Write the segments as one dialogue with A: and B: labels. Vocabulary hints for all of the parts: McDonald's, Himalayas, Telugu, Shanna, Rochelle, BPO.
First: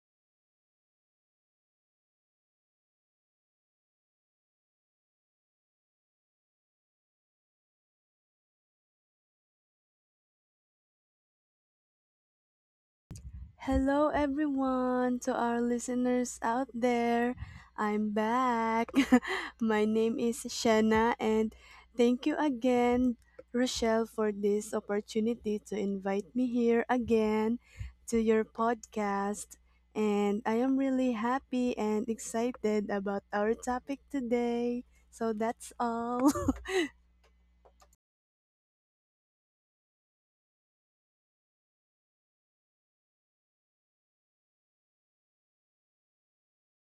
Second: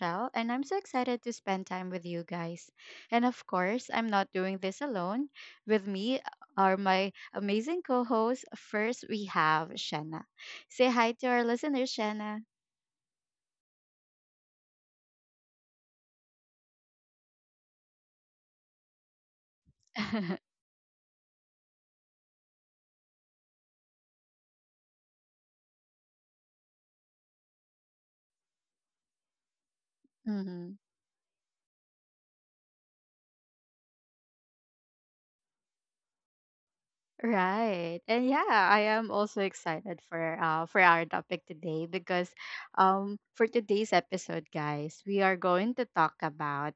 A: Rochelle, and I'm so excited to spend time with you guys. And of course, I'm not doing this alone. With me are my amazing co hosts. First, we have Shanna. Say hi to our listeners, Shanna.
B: Hello, everyone, to our listeners out there. I'm back. My name is Shanna, and thank you again, Rochelle, for this opportunity to invite me here again to your podcast. And I am
A: Mhm.
B: really happy and excited about our topic today. So that's all.
A: Right. And yeah, I am also excited for our topic today because for today's episode, guys, we are going to talk about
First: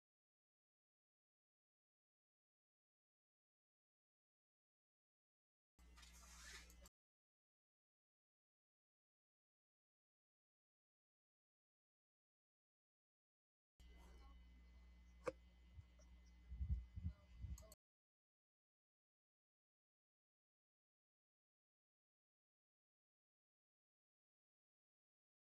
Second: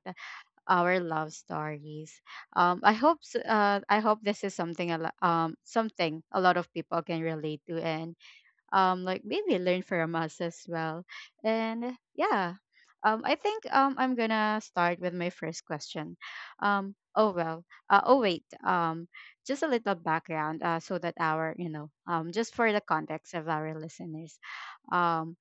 A: our love stories. I hope I hope this is something something a lot of people can relate to, and like maybe learn from us as well. And yeah, I think I'm gonna start with my first question. Um oh well oh wait Just a little background, so that our you know just for the context of our listeners. Um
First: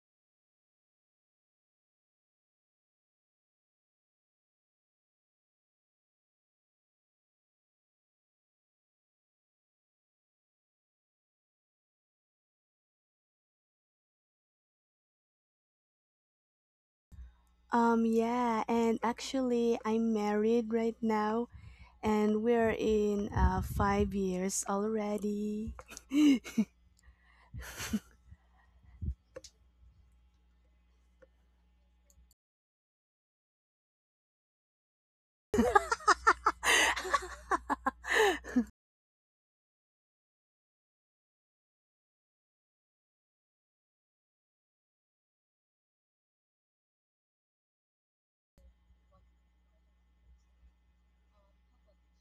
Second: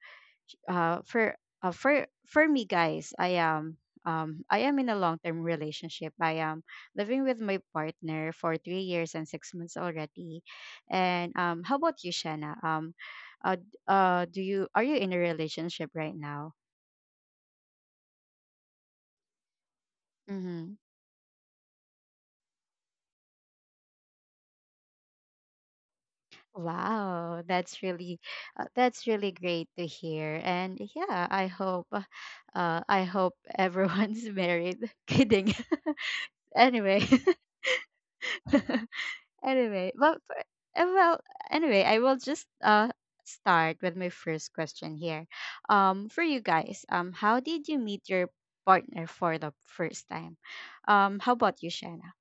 A: uh for for me, guys, I am in a long term relationship. I am living with my partner for 3 years and 6 months already. And how about you, Shanna? Uh, d- do you are you in a relationship right now?
B: Yeah, and actually, I'm married
A: Mm-hmm.
B: right now and we're in 5 years already.
A: Wow, that's really great to hear. And yeah, I hope I hope everyone's married. kidding. anyway. Anyway, uh, well, anyway, I will just start with my first question here. For you guys, how did you meet your partner for the first time? How about you, Shanna?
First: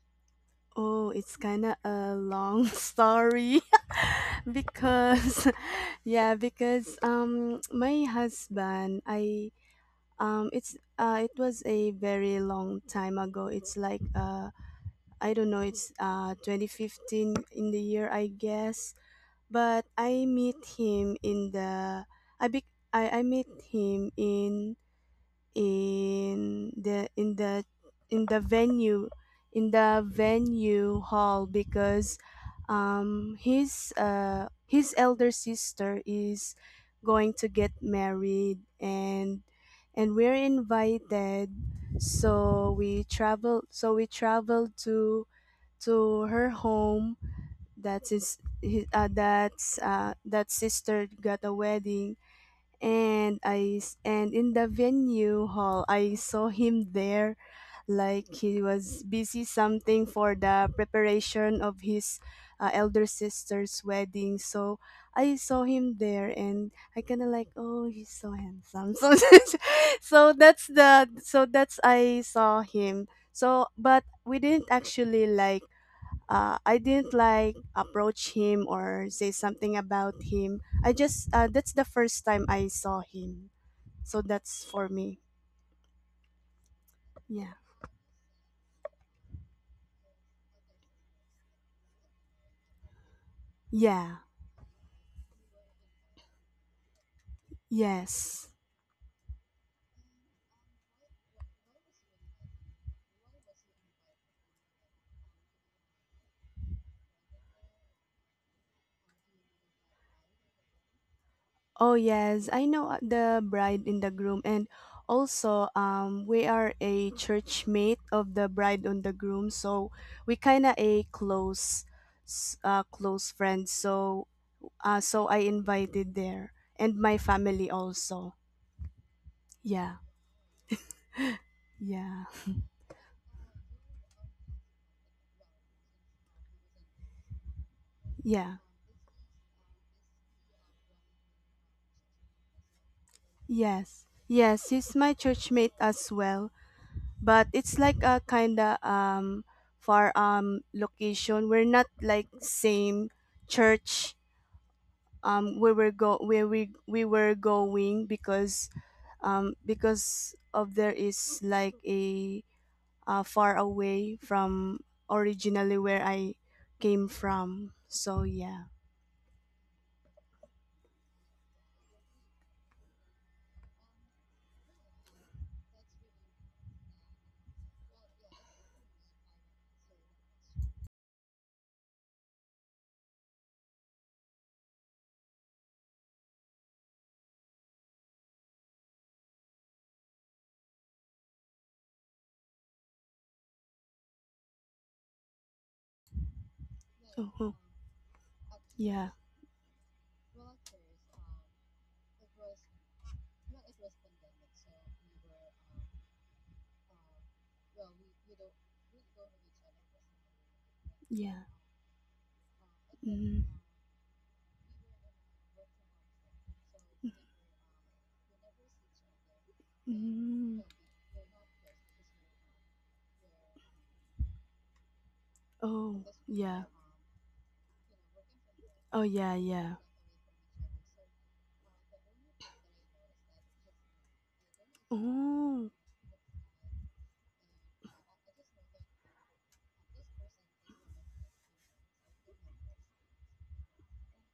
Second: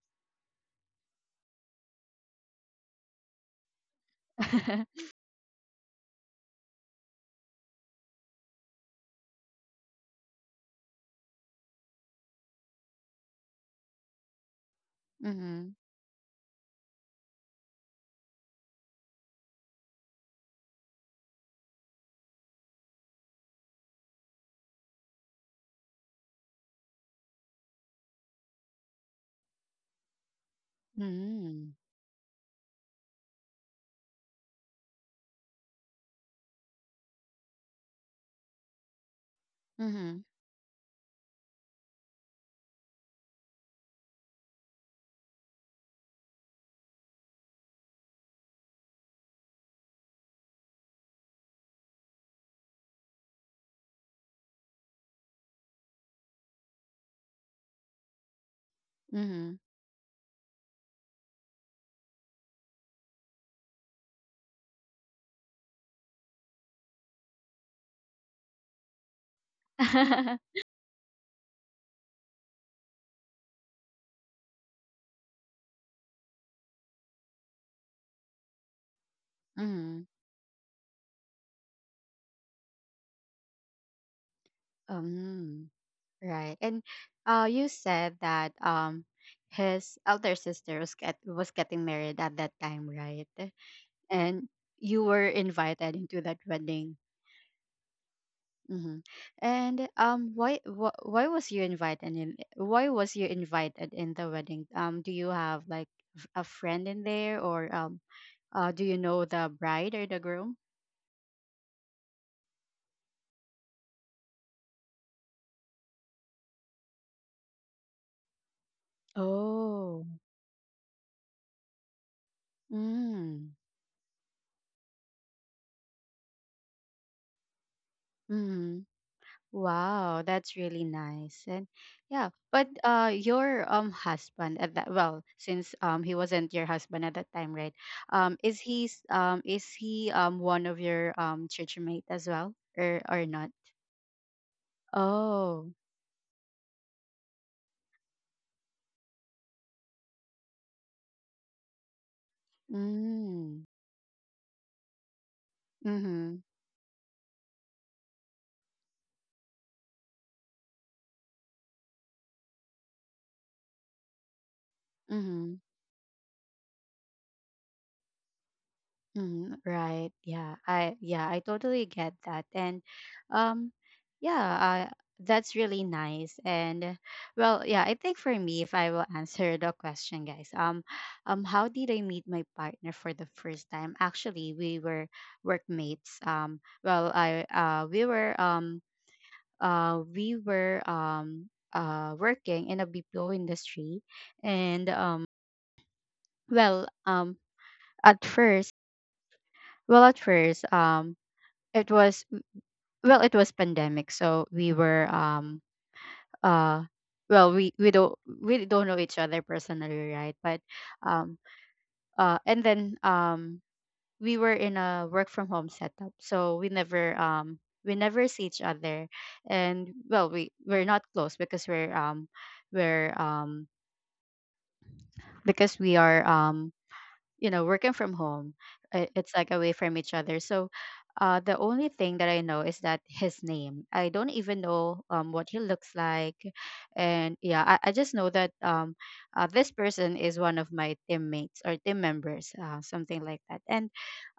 B: Oh, it's kind of a long story because yeah, because my husband I it's it was a very long time ago. It's like I don't know,
A: mm-hmm.
B: it's 2015 in the year, I guess, but I meet him in the I be, I met him in the in the in the venue in the venue hall
A: Mm-hmm.
B: because his elder sister is going to get married, and
A: Mm-hmm.
B: we're invited, so we traveled to her home. That's his that's That sister got a wedding, and in the venue hall I saw him there, like he was busy
A: Mm-hmm.
B: something for the preparation of his elder sister's wedding. So I saw him there and I kind of like, oh, he's so handsome. so that's- so that's the so that's I saw him. So but we didn't actually, like, I didn't like approach him or say something
A: mm-hmm.
B: about him. I just That's the first time I saw him. So that's for me.
A: Um, right. And
B: Yeah.
A: you said that his elder sister was was getting married at that time, right?
B: Yeah.
A: And you were invited into that wedding.
B: Yes.
A: Mm-hmm. And why was you invited in? Why was you invited in the wedding? Do you have like a friend in there, or do you know the bride or the groom?
B: Oh, yes, I know, the bride and the groom, and also we are a church mate of the bride and the groom, so
A: Oh.
B: we kind of a close, close
A: Mm.
B: friend, so so I invited there, and my family also.
A: Mm-hmm.
B: Yeah.
A: Wow, that's really nice. And
B: Yeah.
A: yeah, but your husband at that, well, since he wasn't your husband at that time, right?
B: Yeah.
A: Is he is he one of your church mate as well, or not?
B: Yes, yes, he's my
A: Oh.
B: churchmate as well. But it's like a kinda far location. We're not like same
A: Mm.
B: church, where we're go
A: Mhm.
B: where we we were going because of there is like a far away from
A: Mhm.
B: originally where I came from. So, yeah.
A: Mhm. Right. Yeah. I Yeah, I totally get that. And um yeah, uh, that's really nice. And well, yeah, I think for me, if I will answer the question, guys. Um, how did I meet my partner for the first time? Actually, we were workmates. Well, I we were working in a BPO industry. And well,
B: uh
A: at first,
B: Yeah.
A: well, at first, it was, well, it was pandemic, so we were, uh, well, we don't we don't know each other personally, right? But um,
B: Yeah.
A: and then
B: Mm.
A: we were in a work from home setup, so we never see each other, and well,
B: Mm.
A: we're not close because we're because we
B: Oh,
A: are
B: yeah.
A: you know working from home.
B: Oh,
A: It's
B: yeah.
A: like away
B: Yeah.
A: from each other. So the only thing that I know is that his name. I don't even know um what he
B: Oh,
A: looks like. And yeah, I just know that this person is one of my teammates or team members, something like that. And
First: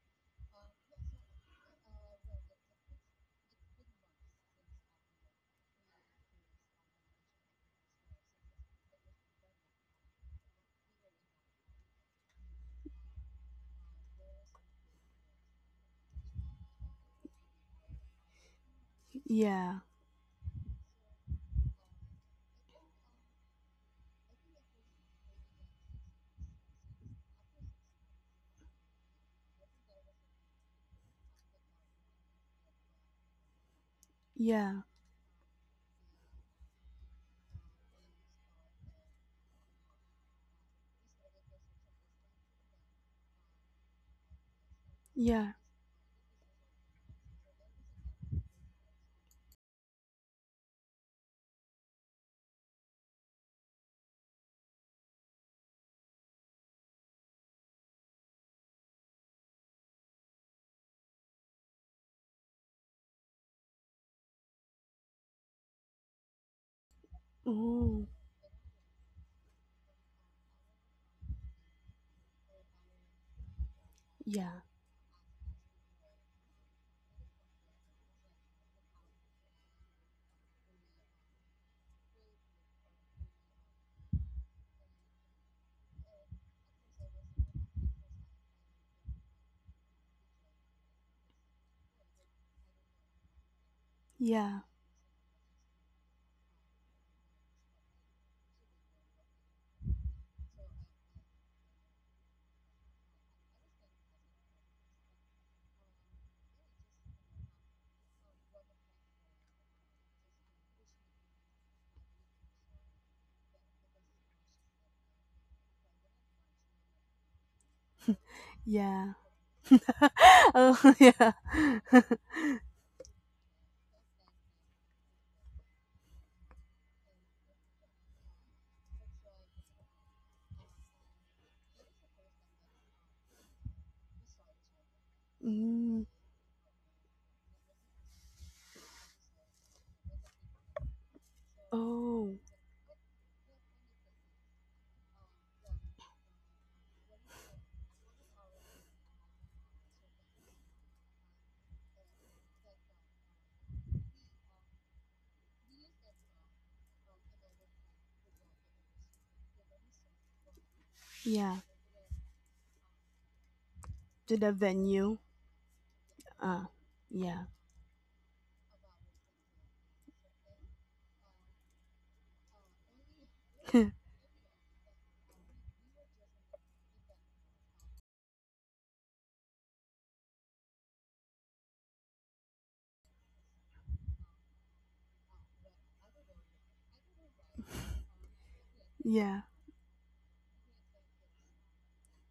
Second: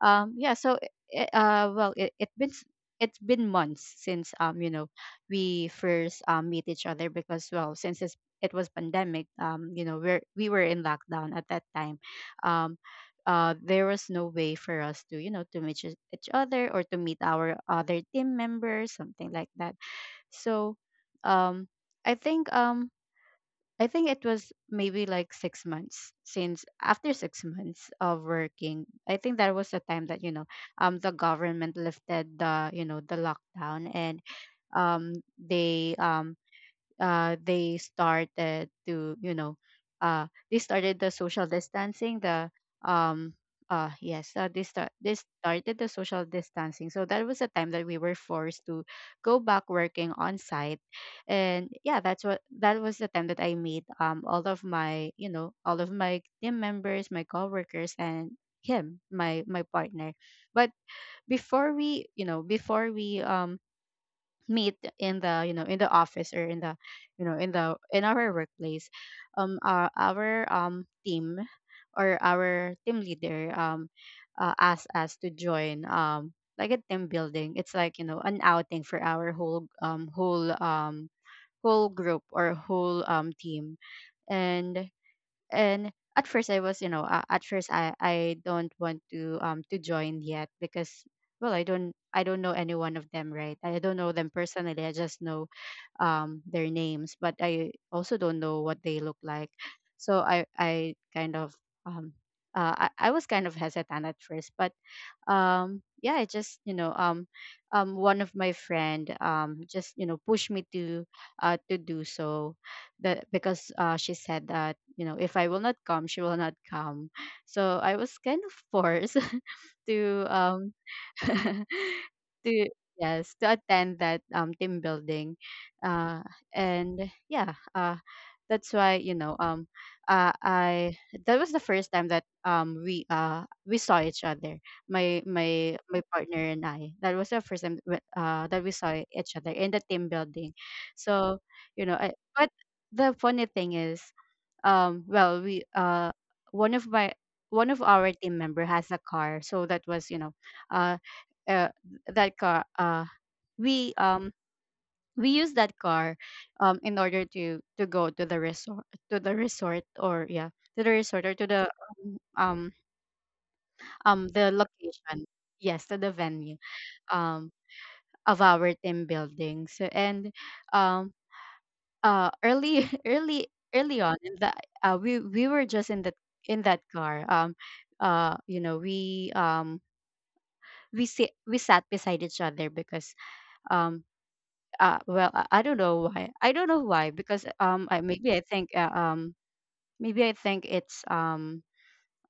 A: yeah, so well, it been it's been months since you know we first um meet each other. Because well, since it was pandemic, you know, we were in lockdown at that time. Um there was no way for us to you know to meet each other or to meet our other team members, something like that.
B: yeah,
A: So um I think I think it was maybe like 6 months since. After 6 months of working, I think that was the time that, you know, the government lifted the, you know, the lockdown. And
B: yeah,
A: um they um, they started to you know, they started the social distancing, the um yes they
B: yeah.
A: started the social distancing. So that was a time that we were forced to go back working on site. And yeah, that's what, that was the time that I made all of my, you know, all of my team members, my coworkers, and him, my partner. But before we, you know, before we meet in the you know in the office, or in the you know in the in
B: Oh,
A: our workplace, our team, or our team leader,
B: yeah,
A: asked us to join like a team building. It's like you know an outing for our whole whole whole group or whole team. And and at first I was, you know, at first I don't want to join yet, because well I don't, I don't know any one of them, right? I don't know them
B: yeah,
A: personally. I just know their names, but I also don't know what they look like. So I kind of um I was kind of hesitant at first. But yeah, it just, you know, um, one of my friend just, you know, pushed me to do so. That, because she said that, you know, if I will not come, she will not come. So I was kind of
B: yeah.
A: forced to
B: Oh, yeah.
A: to, yes, to attend that team building. uh and yeah, uh, that's why, you know, I that was the first time that we saw each other. My my
B: Mm,
A: partner and I, that was the first time that we saw each other in the team building. So you know
B: oh,
A: but the funny thing is well we one of my, one of our team member has a car. So that was you know uh uh, that car, we um we use that car in order to go to the resort, to the resort, or yeah, to the resort, or to
B: yeah.
A: um um
B: To the
A: the
B: venue.
A: location, yes, to the venue
B: Uh, yeah,
A: um of our team building. So and um early early early on in the we were just in that, in that car. Um you know we sit we sat beside each other, because um well I don't know why, I don't know why, because maybe I think
B: yeah.
A: maybe I think it's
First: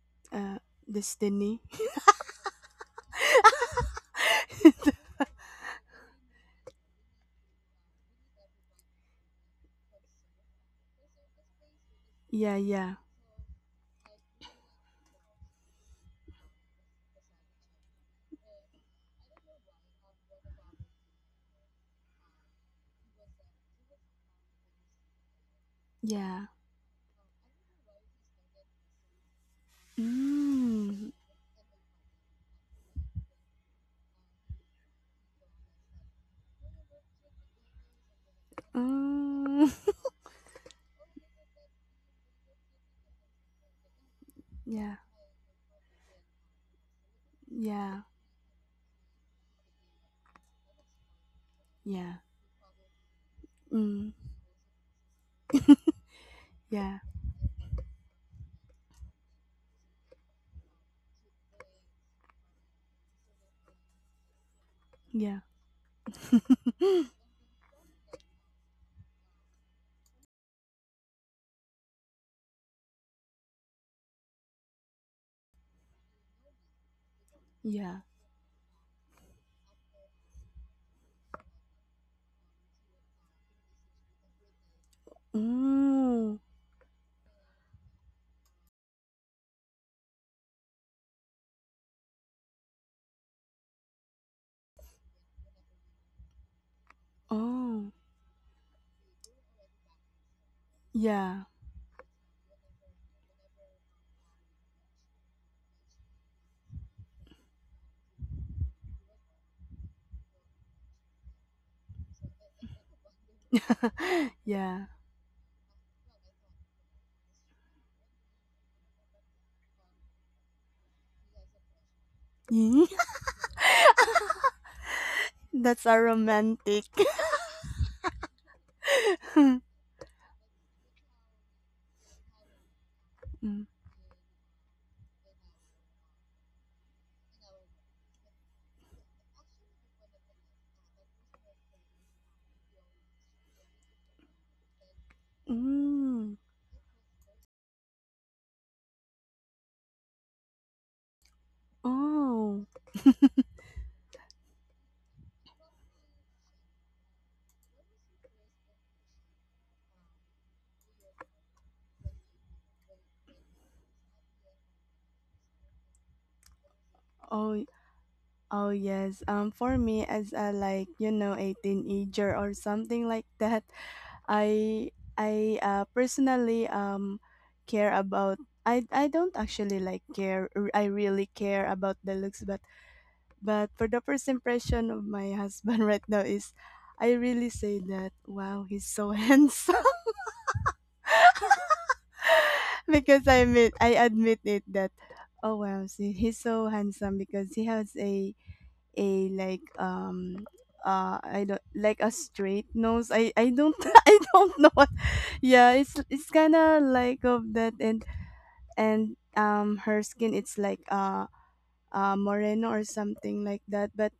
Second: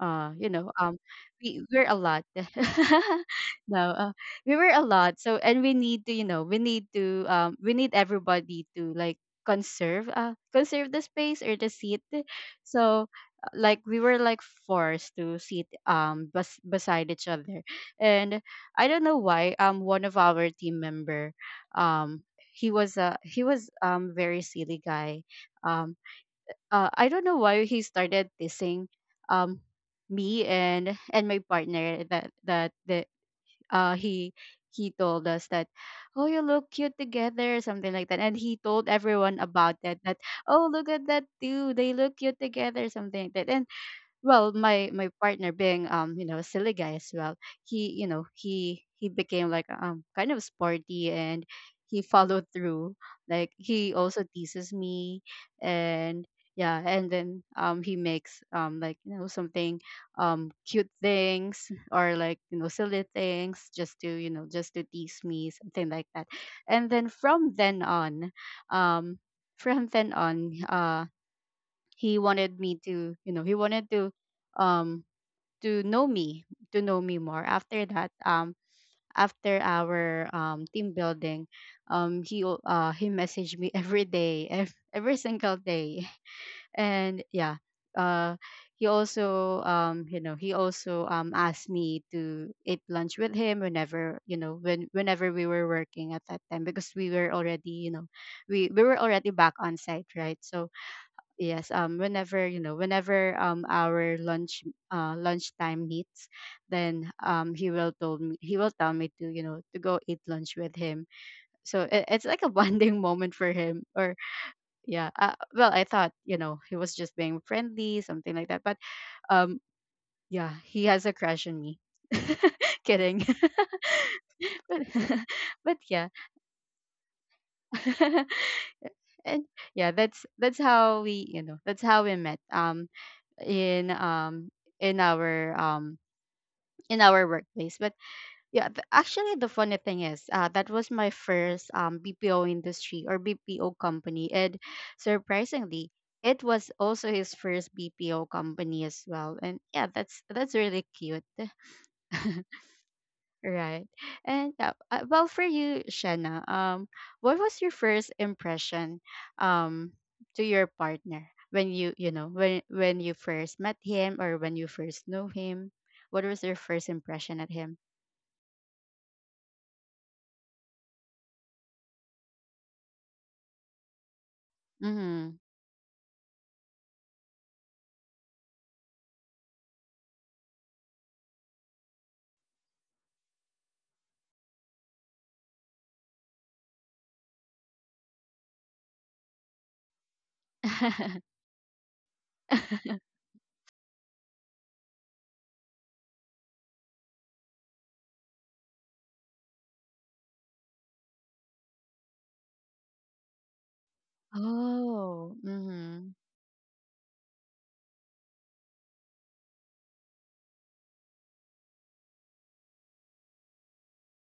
A: you
B: Uh,
A: know
B: Destiny.
A: we're a lot. no we were a lot, so and we need to you know we need to we need everybody to like conserve conserve the space or the seat.
B: Yeah, yeah,
A: So like we were like forced to sit beside each other. And I don't know why one of our team member um he was very silly guy. Um,
B: yeah.
A: I don't know why he started dissing um me and
B: Mm,
A: my partner that the uh he he told us that, oh, you look cute together, something like that. And he told everyone about
B: mm,
A: that, that oh, look at that too, they look cute together, something like that. And well, my
B: yeah,
A: my partner, being you know a silly guy as well, he
B: yeah,
A: you know he became like kind of sporty. And he
B: yeah.
A: followed through, like he
B: Mm,
A: also teases me. And yeah,
B: yeah,
A: and then he makes like you know something cute things, or like you know silly things, just to you know just to tease
B: yeah,
A: me, something like that. And then from then on, um from then on, he wanted me to, you know, he wanted um to know me, to know me more. After
B: yeah.
A: that after our team building, he messaged me every day, every single day.
B: Mm,
A: and yeah, uh, he also you know he also asked me to eat lunch with him. Whenever you know whenever we were working at that time, because we were already you
B: oh,
A: know we were already back on site, right? So
B: yeah,
A: yes, whenever, you know, whenever our lunch lunchtime meets, then he will told me he will tell me to, you know, to go eat lunch with him. So it's like a bonding moment for him. Or
B: yeah.
A: yeah, well, I thought, you know, he was just being friendly, something like that. But um yeah, he has a crush on me. Kidding. but, but
B: That's a
A: yeah.
B: romantic.
A: and yeah, that's how we, you know, that's how we met.
B: Mm.
A: In um in our um in our workplace. Actually, the funny thing is, that was my first BPO industry or BPO company. And surprisingly,
B: Mm.
A: it was also his first BPO company as well, and yeah, that's really cute.
B: Oh.
A: Right. And well, for you, Shanna, what was your first impression, um, to your partner when you know, when you first met him, or when you first knew him? What was your first impression at
B: Oh.
A: him?
B: Oh, yes. For me, as a, like, you know, a teenager or something like that, I
A: Mm-hmm.
B: I personally care about, I don't actually like care r- I really care about the looks, but for the first impression of my husband right now is I really say that, wow, he's so handsome. Because I admit it that, oh, wow, see, he's so handsome because he has a a like um I don't like a straight nose. I don't I don't know what.
A: Oh.
B: Yeah, it's
A: Mm-hmm.
B: it's kind of like of that, and her skin it's like, Moreno or something like that. But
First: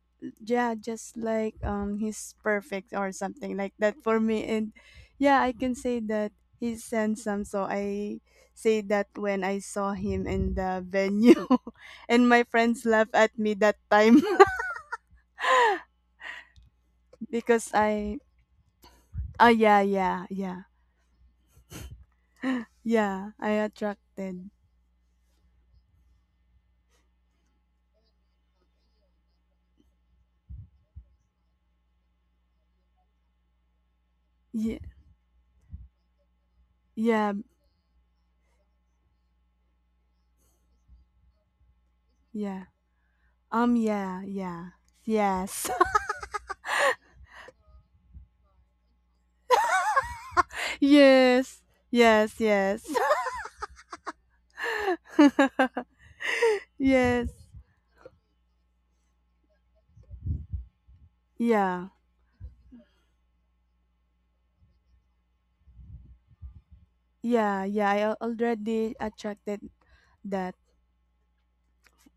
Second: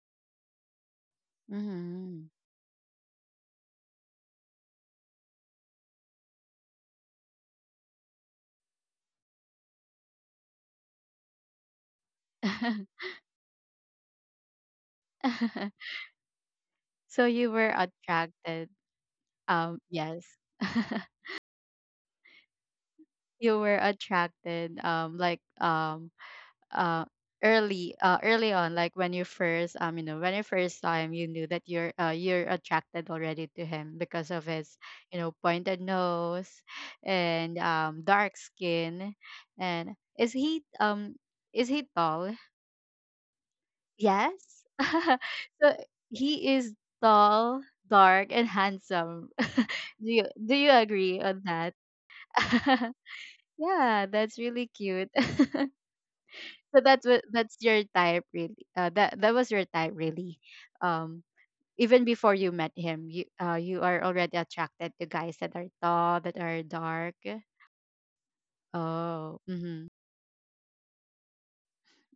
B: yeah, just like,
A: Mm-hmm.
B: he's perfect or something like that for me. And yeah, I can say that he's handsome. So I say that when I saw him in the venue, and my friends laughed at me that time.
A: So you
B: Because
A: were
B: I,
A: attracted.
B: oh, yeah,
A: Yes.
B: yeah, yeah, yeah, I
A: You were
B: attracted.
A: attracted. Uh Early early on, like when you first you know, when you first saw him, you knew that you're attracted already to him because of his,
B: Yeah,
A: you know, pointed nose
B: yeah,
A: and dark skin, and is he um is he tall?
B: yeah, yeah,
A: Yes.
B: yeah, yes.
A: So he is tall, dark, and handsome. Do you agree on
B: Yes,
A: that?
B: yes, yes.
A: Yeah, that's really cute. So that's what
B: Yes.
A: that's your type really. That was your type really. Um,
B: Yeah,
A: even before you met him, you are already attracted to guys that are tall, that are dark.
B: yeah, yeah. Already
A: Oh,
B: attracted
A: mm-hmm.
B: that,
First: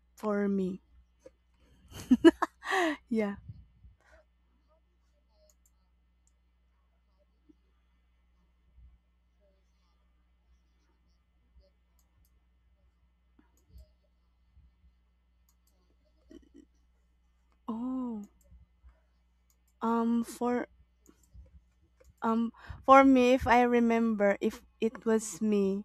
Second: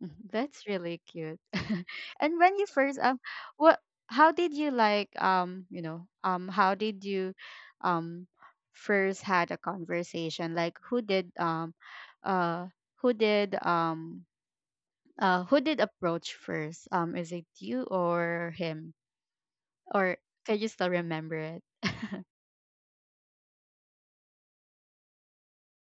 A: Mm-hmm.
B: for
A: That's
B: me.
A: really cute. And when you first
B: Yeah.
A: what? How did you like how did you um first had a conversation? Like, uh who did um who did approach first? Is it you
B: Oh.
A: or him? Or
B: Um.
A: can you
B: For
A: still remember it?
B: um. For me, if I remember, if it was me,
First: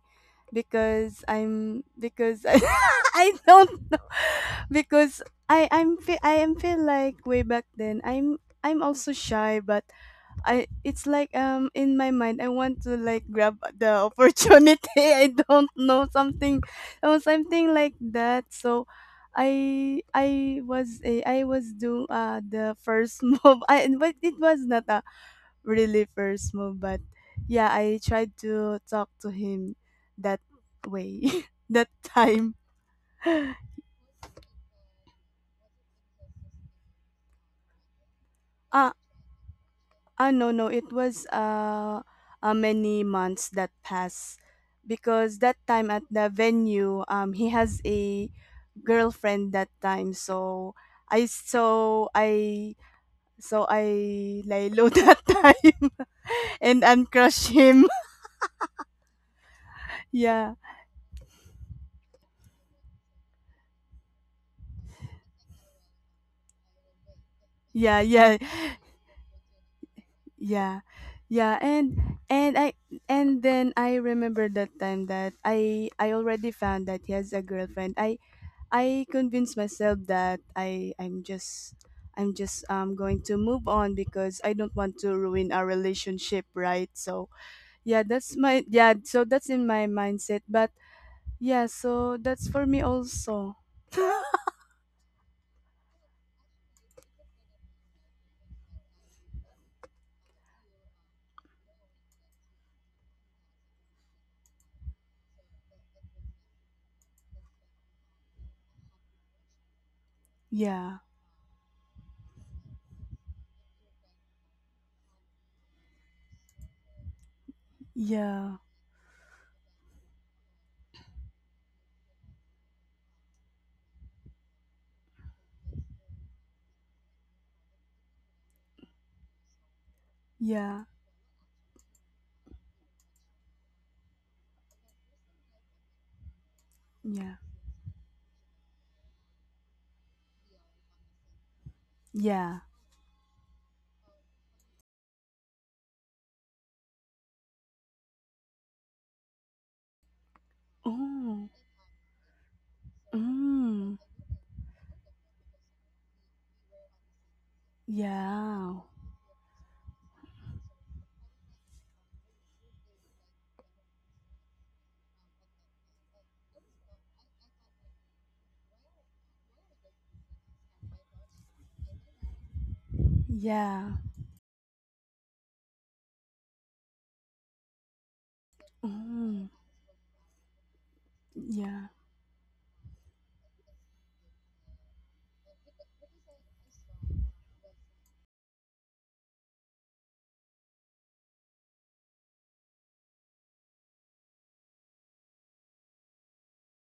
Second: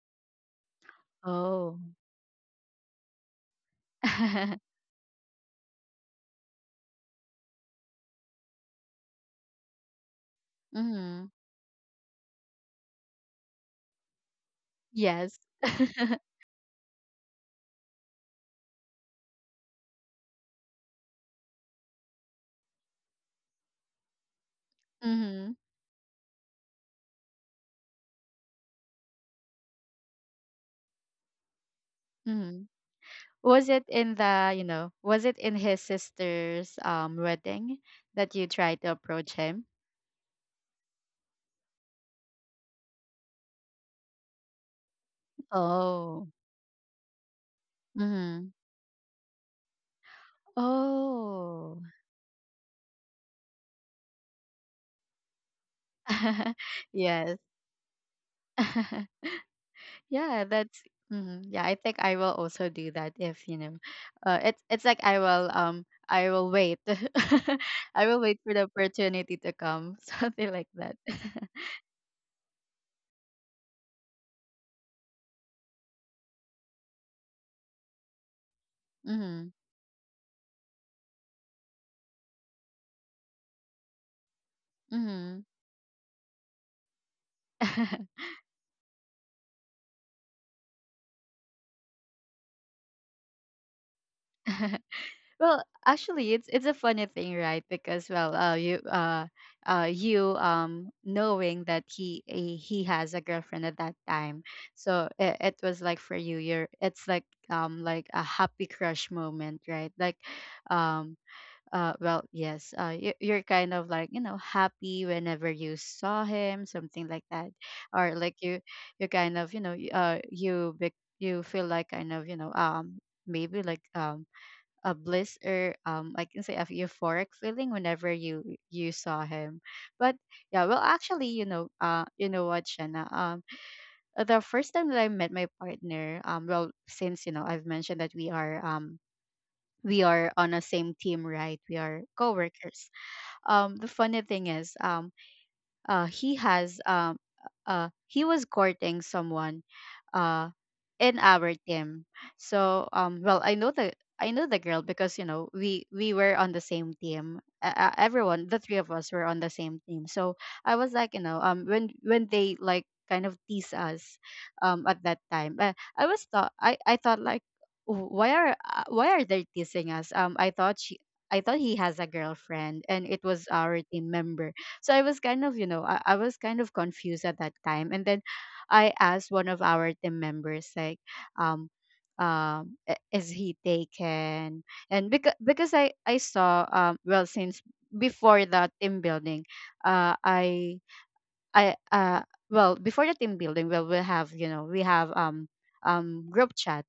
B: because
A: Oh.
B: I, I don't know, because I am feel like, way back then, I'm also shy, but I it's
A: Mm-hmm.
B: like, in my mind I want to, like, grab the opportunity. I
A: Yes.
B: don't know, something or something like that. So I was doing the first move. I But it was not a
A: Mm-hmm.
B: really first move, but yeah, I tried to talk to him, that way, that time.
A: Mm-hmm. Was it in the, you know, was it in his sister's wedding that you tried to
B: ah.
A: approach him?
B: Ah, no, no. It was, many months that pass, because that time at the
A: Oh.
B: venue, he has a
A: Mm-hmm.
B: girlfriend that time. So I
A: Oh.
B: so I I lay low that time and
A: Yes.
B: uncrush him.
A: Yeah,
B: Yeah,
A: that's Mhm. Yeah, I think I will also do that if, you know, it's like I will wait. I
B: yeah,
A: will wait
B: yeah,
A: for the opportunity to come, something like
B: yeah,
A: that.
B: yeah. And then I remember that time that I already found that he has a girlfriend. I
A: Mhm.
B: convinced myself that I'm just going to move on because I don't want to
A: Mhm.
B: ruin our relationship, right? So yeah, that's my, yeah, so that's in my mindset. But yeah, so that's for me also.
A: Well, actually, it's a funny thing, right? Because well, you um, knowing that he has a girlfriend at that time, so it was like for you, you're it's like um, like a happy crush moment, right? Like,
B: Yeah,
A: um yes, you, you're kind of like, you know, happy whenever you saw him, something like that, or like
B: yeah,
A: you kind of, you know, you feel like kind of, you know, maybe like a bliss, or um, I can say a euphoric feeling whenever you saw him. But yeah, well
B: yeah,
A: actually, you know what, Shanna, um, the first time that I met my partner, um, well, since you
B: yeah,
A: know I've mentioned that we are on a same team, right? We are
B: yeah.
A: coworkers. Um, the funny thing is he has he was courting someone uh in
B: Oh,
A: our team. So um, well,
B: mm,
A: I know the girl because, you know, we were on the same team. Everyone, the
B: yeah,
A: three of us, were on the same team. So I was like, you know, um, when they like kind of tease us at that time. I thought like, "Oh, why are they teasing us? Um, I thought he has a girlfriend, and it was our
B: yeah,
A: team member." So I was kind of, you know, I was kind of confused at that time. And then I asked
B: mm,
A: one of our team members, like, um,
B: yeah.
A: is he taken? And because I saw, um, well, since before the team building, uh, I I well before the team building, well, we have, you know, we have um, um, group chat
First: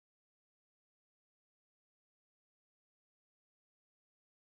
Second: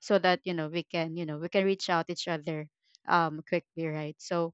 A: so that, you know, we can, you know, we can reach out each other um, quickly, right? So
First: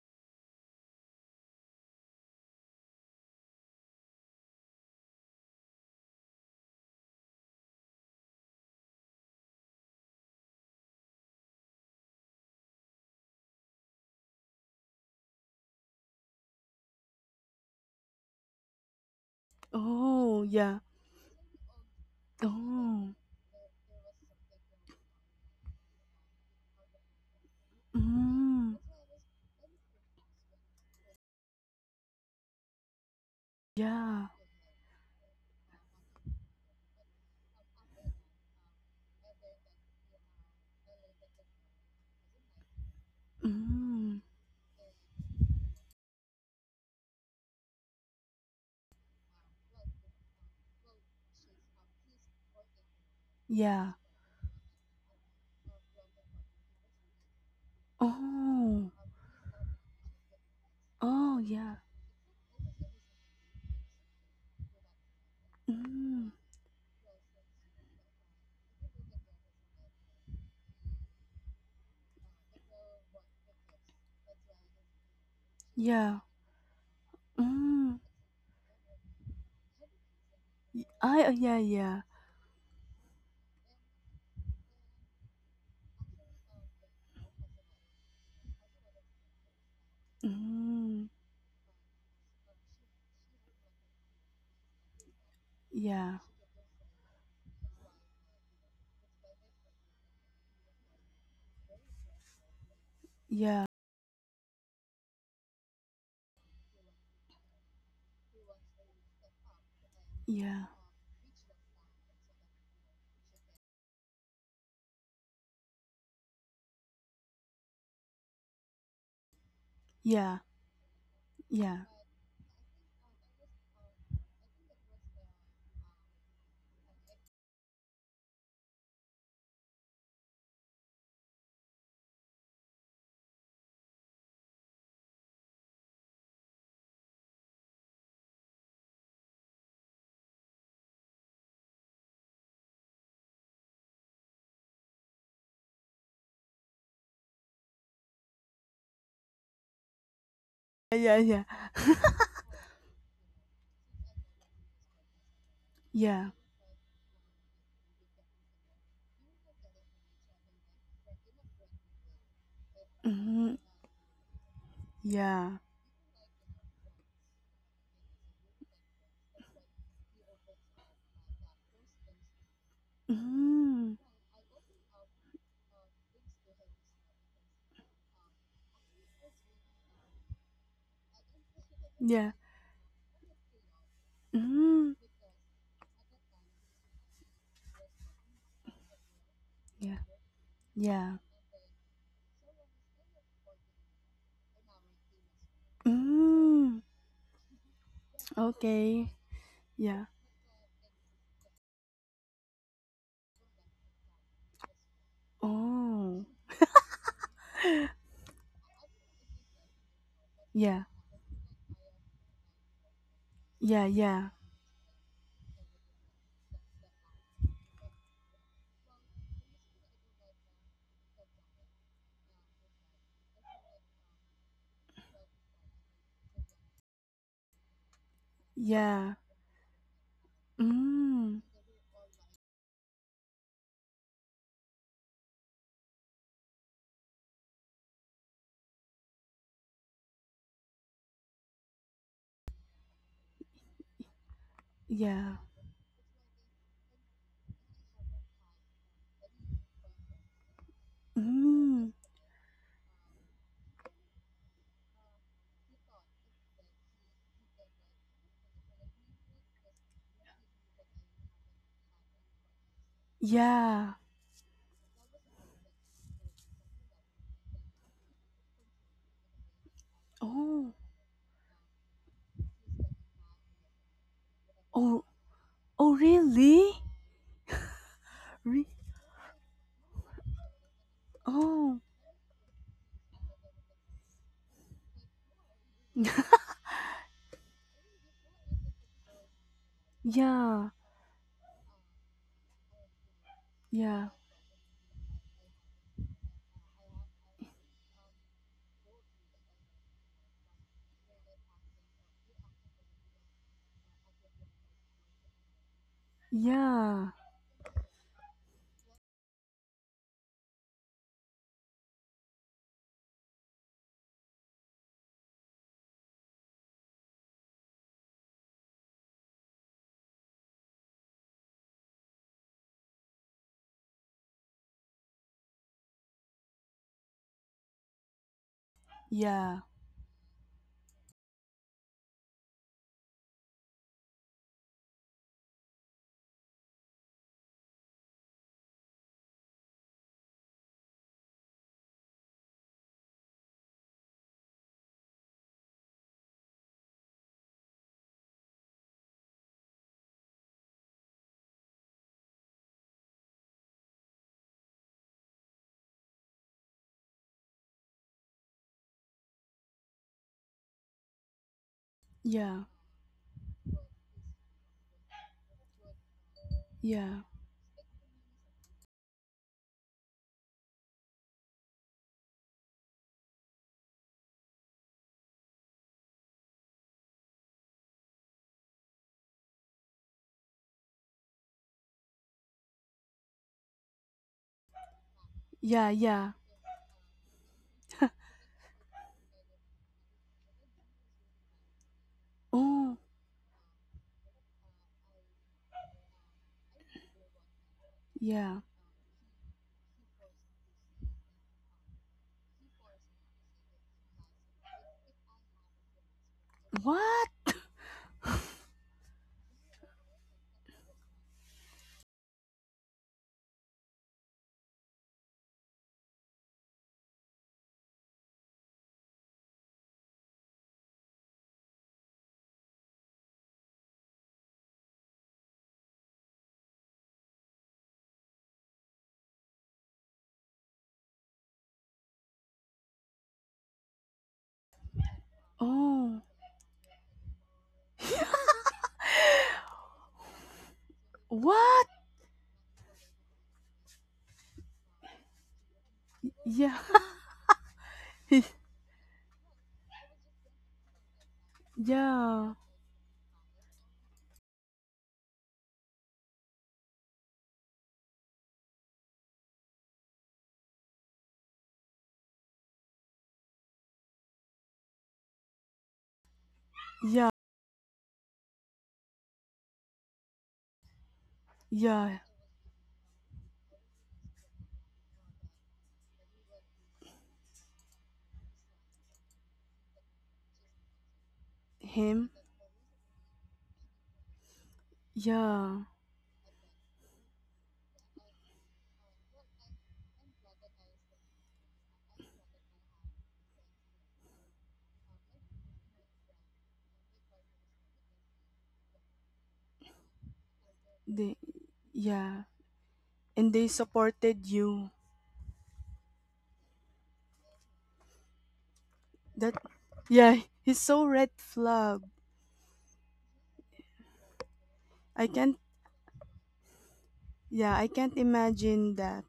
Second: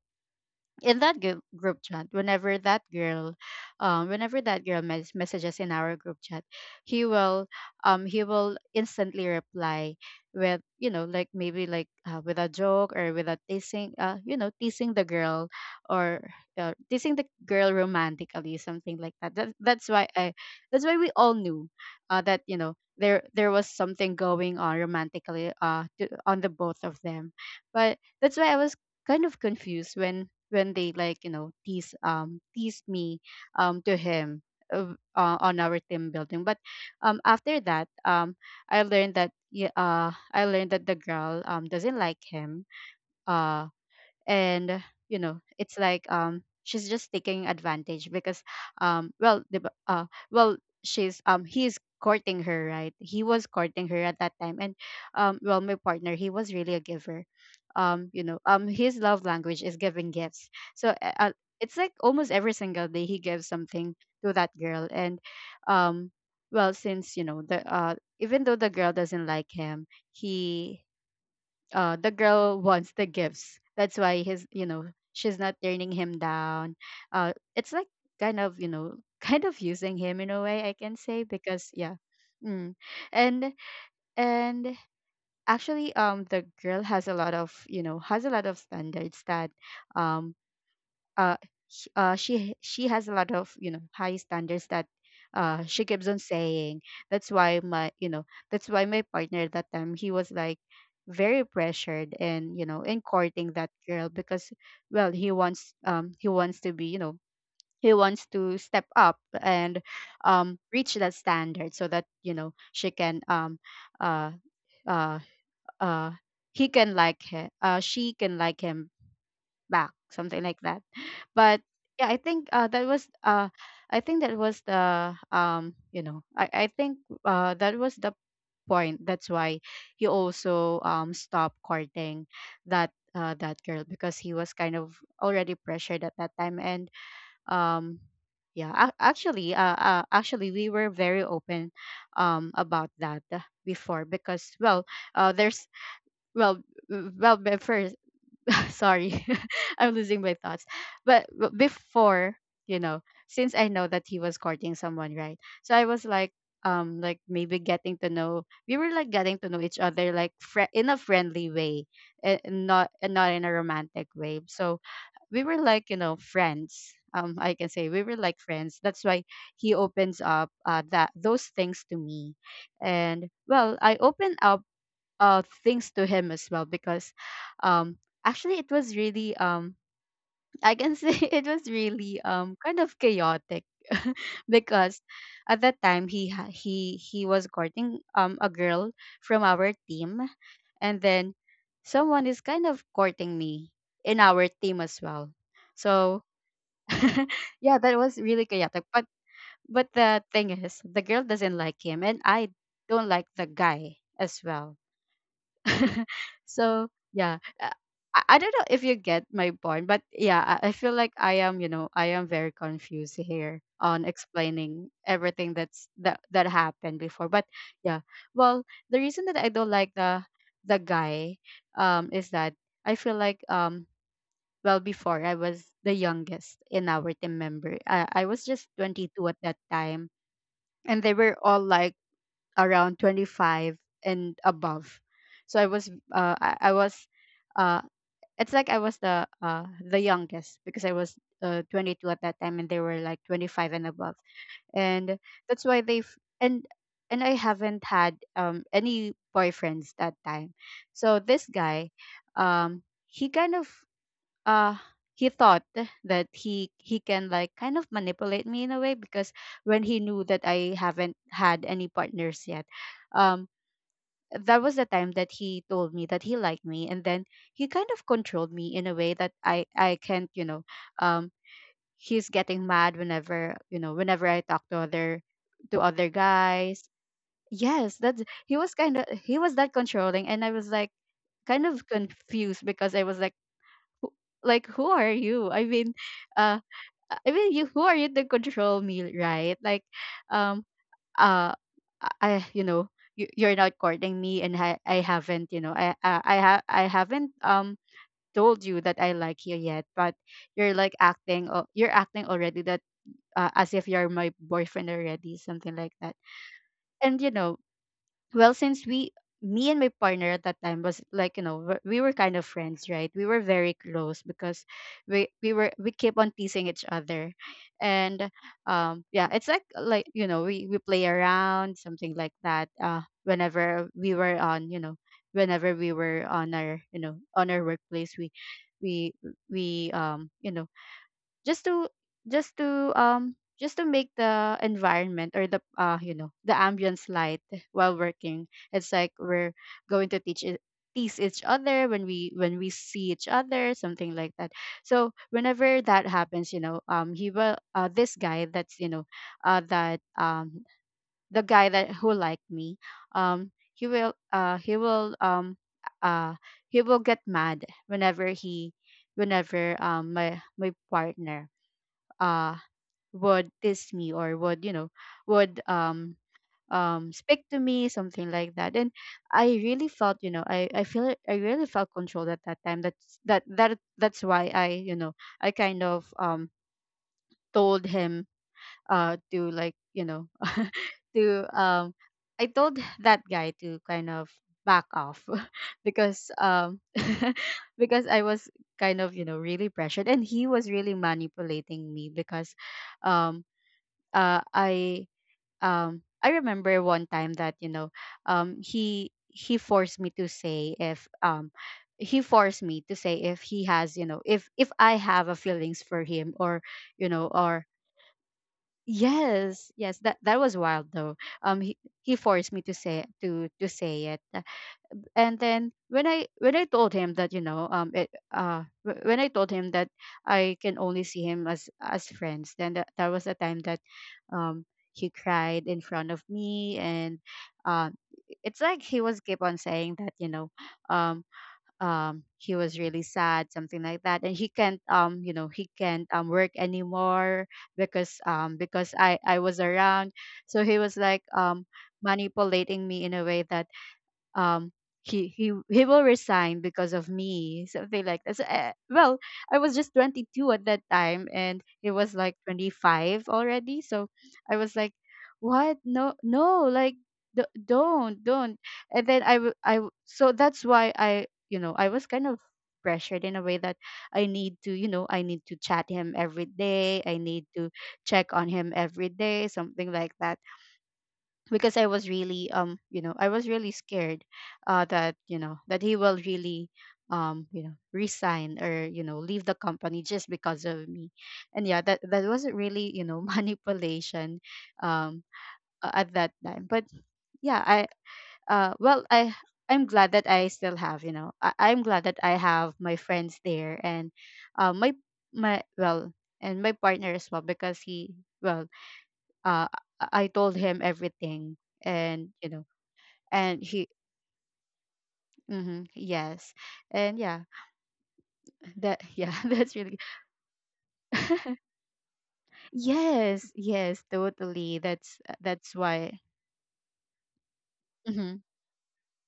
A: in that group, group chat, whenever that girl um, whenever that girl messages in our group chat, he will he will instantly reply with, you know, like maybe like, with a joke or with a teasing, you know, teasing the girl, or teasing the girl romantically, something like that.
B: Oh, yeah.
A: That's why we all knew that, you know,
B: Oh,
A: there was something going on romantically on the both of them. But that's why I was
B: mm,
A: kind of confused when they like, you know, tease tease me to
B: yeah,
A: him, on our team building. But um, after that um, I learned that, yeah, I learned that the girl um, doesn't like him. uh
B: mm.
A: and you know, it's like um, she's just taking advantage because well the b- well she's he's courting her, right? He was courting
B: Yeah.
A: her at that time. And um, well, my partner, he was really a giver. Um, you know, um,
B: Oh.
A: his love language is giving gifts. So
B: Oh, yeah.
A: it's like almost every single day he gives something to that girl. And um,
B: Mm.
A: well, since, you know, the even though the girl doesn't like him, he the girl wants the gifts. That's why his, you know, she's not turning him
B: Yeah.
A: down. It's like
B: Mm.
A: kind of, you know, kind of using him in a way, I
B: Y-
A: can say,
B: I Yeah,
A: because yeah,
B: yeah.
A: mm. And and actually, the girl has a lot of, you know, has a lot of standards that, um,
B: Mm.
A: uh, she has a lot of, you know, high standards that, she keeps
B: Yeah.
A: on saying. That's why my, you know, that's why my partner at that time, he was like very pressured and, you know, in courting
B: Yeah.
A: that girl. Because well, he wants, um, he wants to be, you know, he wants to step up and um,
B: Yeah.
A: reach that standard so that, you know, she can um, uh uh uh he can like her, she can like him back,
B: Yeah.
A: something like that. But
B: Yeah.
A: yeah, I think, that was I think that was the, you know, I think, that was the point. That's why he also um, stopped courting that girl, because he was kind of already pressured at that time. And um, yeah, actually, we were very open um, about that, before. Because well, there's well w- well before sorry, I'm losing my thoughts.
B: Yeah, yeah.
A: But before, you know, since I know that he was courting someone, right? So I was
B: Yeah.
A: like, like, maybe getting to know. We were like getting to know each other, like in a friendly way, eh, and not in a
B: Mm.
A: romantic way. So we
B: Yeah.
A: were like, you know, friends. I can say we were like friends. That's why he opens up, that those things to me, and well, I
B: Mm.
A: open up things to him as well. Because um, actually, it was really um, I can say, it was really
B: Yeah.
A: um, kind of chaotic.
B: Mm.
A: Because at that time, he ha- he was courting um, a girl from our
B: Yeah.
A: team. And
B: Yeah.
A: then someone is kind of courting me in our team as well. So
B: Mm.
A: yeah, that was really chaotic. but
B: Okay.
A: but
B: Yeah.
A: the thing is, the girl doesn't like him, and I don't like the guy as well.
B: Oh.
A: So yeah, I don't know if you get my point, but yeah, I
B: Yeah.
A: feel like I am, you know, I am very confused here
B: Yeah,
A: on
B: yeah.
A: explaining everything that's that happened before. But yeah, well, the reason that I don't like the guy um, is that I feel like um, well, before, I was the youngest in our team member. I was just
B: Yeah.
A: 22 at that time, and they were
B: Mm.
A: all like around 25 and above. So I was I was, uh, it's like I was the, the youngest, because I was, 22 at that time, and they were like 25 and above. And
B: Yeah.
A: that's why they've and and I haven't had any boyfriends that time. So this guy,
B: Mm.
A: um, he kind of uh he thought that he can, like, kind of manipulate me in a way because when he knew that I haven't had any partners yet, um
B: Yeah.
A: that was the time that he told me that he liked me. And then he kind of controlled me in a way that I can't, you know.
B: Oh.
A: um he's getting mad whenever, you know, whenever I talk to
B: Oh, oh,
A: other
B: really?
A: guys. Yes, that's, he
B: Re-
A: was kind of, he was that controlling. And I was like kind
B: oh,
A: of confused because I was like, who- like, who are you? I mean uh i mean you, who are you to control me, right? Like, um
B: yeah,
A: uh I, you, you're not
B: yeah,
A: courting me and I haven't, you know, I haven't, told you that I like you yet. But you're like acting, you're acting already that, as if you're my boyfriend already, something like that.
B: yeah,
A: And you know, well, me and my partner at that time was like, you know, we were kind of friends, right? We were very close because we were we keep on teasing each other. And, yeah, it's like you know, we play around, something like that. Whenever we were on, you know, whenever we were on our, you know, on our workplace, we
B: yeah,
A: we you know, just to just to um just to make the environment, or the, you know, the ambience light while working. It's like we're going to teach it tease each other when we see each other, something like that. So whenever that happens, you know, he will, this guy, that's, you know, that the guy that who liked me, he will, uh he will get mad whenever he whenever my partner uh
B: yeah,
A: would tease me, or would, you know, would
B: yeah,
A: speak to me, something like that. And I really felt you know I feel I really felt controlled at that time. That's that's why I, you know, I kind of told him, to, like, you know, to I told that guy to kind of back off
B: yeah,
A: because
B: yeah.
A: because I was kind of, you know, really pressured, and he was really manipulating me. Because
B: Oh,
A: um I, I remember one time that, you know,
B: yeah.
A: he forced me to say, if he forced me to say, if he has, you know, if I have a feelings for him or, you know,
B: What?
A: or, yes, yes, that, that was wild though. um he, he forced me to say, to say it. And then when I told him that, you know, when I told him that I can only see him as friends, then that was the time that um he cried in front of me. And um it's like he was keep on saying that, you know, um he was really sad, something like that. And he can't, you know, he can't
B: Oh,
A: work anymore because I was around. So he was like,
B: what?
A: manipulating me in a way that, um he will resign
B: Yeah,
A: because of me, something like that. So, well, I was just 22 at that time, and he was like
B: yeah,
A: 25 already. So I was like, what? No, no, like, don't, and then so that's why I, you know, I was kind of pressured in a way that I need to, you know, I need to chat him every day, I
B: yeah,
A: need to check on him every day, something like that. Because I was
B: yeah.
A: really, you know, I was really scared, that, you know, that he will really you know, resign or, you know, leave the company, just because of me. And yeah, that
B: Him?
A: wasn't really, you know, manipulation, um
B: Yeah,
A: at that time. But yeah, I, well, I'm glad that I still have, you know, I'm glad that I have my friends there, and my my well and my partner as well, because he, well, I told him
B: they,
A: everything, and
B: yeah.
A: you know,
B: And
A: and
B: they
A: he,
B: supported you.
A: hmm, yes. And yeah, that yeah,
B: That,
A: that's really,
B: yeah, he's so red flag.
A: yes, yes, totally,
B: I can't,
A: that's why,
B: Yeah, I can't
A: hmm.
B: imagine that.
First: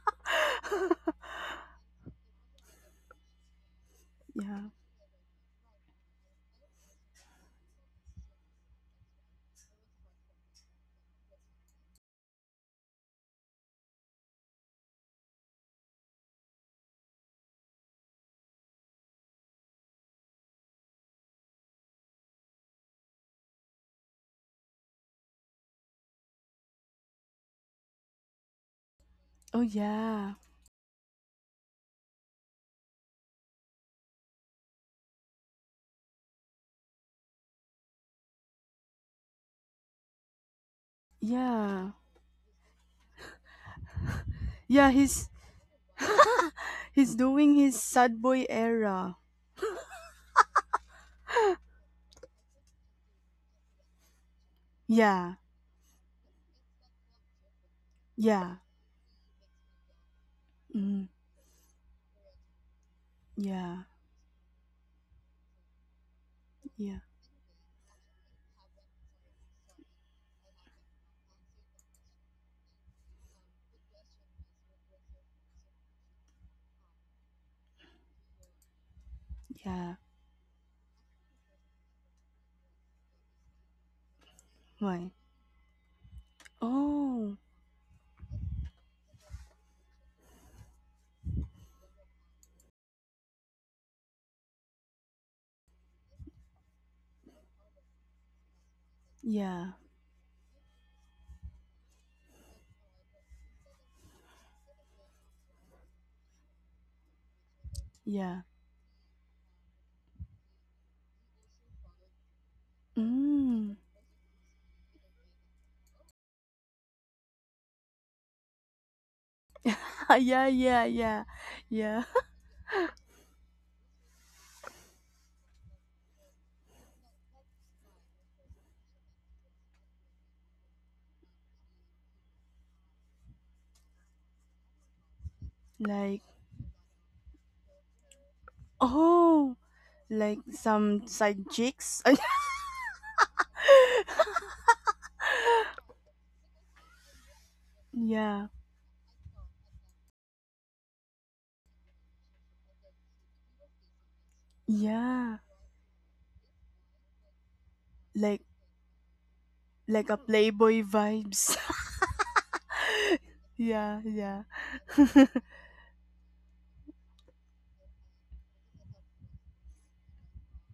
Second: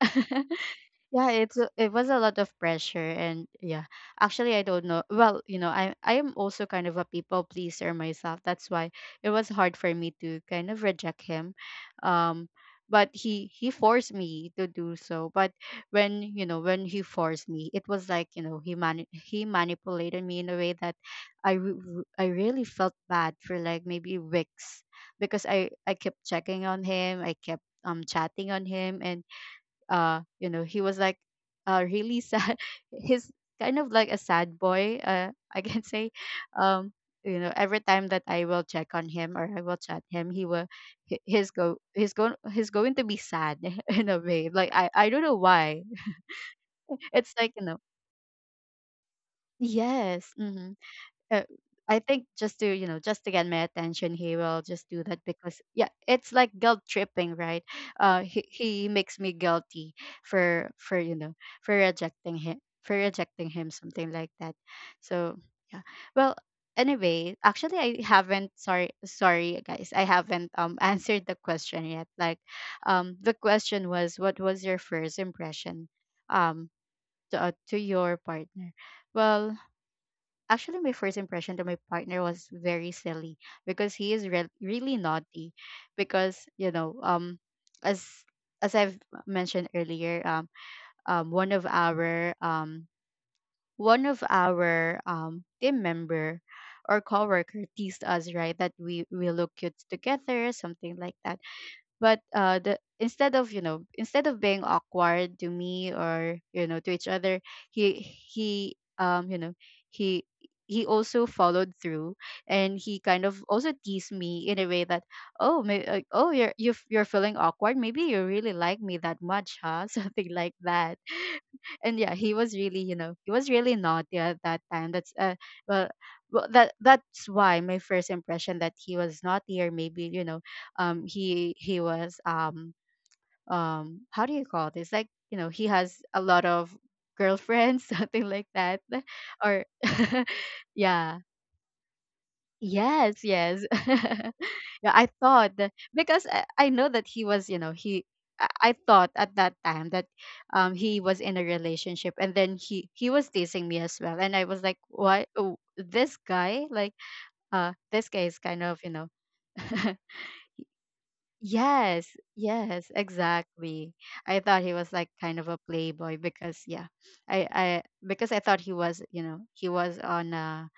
A: Yeah, it was a lot of pressure, and yeah. Actually, I
B: Yeah.
A: don't know. Well, you know, I am also kind of a people pleaser myself. That's why it was hard for me to kind of reject him. Um but he forced me to do so. But when, you know, when he forced me, it was like, you know, he manipulated me in a way that I really felt bad for like maybe weeks, because I kept checking on him. I kept chatting on him. And
B: Oh, yeah.
A: you know, he was like really sad he's kind of like a sad boy, I can say. um you know, every time that I will check on him, or I will chat him, he will, he's go
B: Yeah.
A: he's going, he's going to be sad in a way. Like, i
B: Yeah,
A: i don't
B: he's
A: know why.
B: he's
A: It's like,
B: doing
A: you know,
B: his sad boy era.
A: yes, mhm. Uh, I think, just to, you know, just to get my attention, he will just do that.
B: Yeah.
A: Because yeah, it's like guilt tripping, right? He,
B: Yeah.
A: he makes me guilty for,
B: Mm,
A: you know, for rejecting him,
B: yeah.
A: something like that. So yeah. Well,
B: Yeah.
A: anyway, actually I haven't, sorry, sorry guys, I haven't answered the question yet. Like, the question was, what was your first impression um to your partner? Well,
B: Yeah.
A: actually, my first impression to my partner was very silly, because he is really
B: Why?
A: naughty. Because you know,
B: Oh.
A: as I've mentioned earlier, one of our team member or coworker teased us, right? That we look cute
B: Yeah.
A: together, something like that. But the, instead of, you know, instead of being awkward to me, or you know, to each other, he,
B: Yeah.
A: you know, he, also followed through. And he kind of also
B: Mm.
A: teased me in a way that, oh, you're, you're you're feeling awkward, maybe you really like me that much, huh? Something like
B: Yeah, yeah,
A: that.
B: yeah.
A: And
B: Yeah.
A: yeah, he was really, you know, he was really naughty at that time. That's well, well, that that's why my first impression, that he was naughty, or maybe, you know, he was how do you call this, like, you know, he has a
B: Like,
A: lot of girlfriends something like that,
B: oh,
A: or
B: like some
A: yeah.
B: side chicks.
A: Yes, yes. Yeah, I thought that because I know that he was, you know, he,
B: Yeah.
A: I thought at that time that, he was in a relationship, and then he was teasing me as well. And I was like, "Why?
B: Yeah.
A: Oh, this guy, like, this guy is
B: Like
A: kind of, you know."
B: like a playboy vibes.
A: Yes, yes, exactly.
B: Yeah,
A: I
B: yeah.
A: thought he was like kind of a playboy. Because yeah, I because I thought he was, you know, he was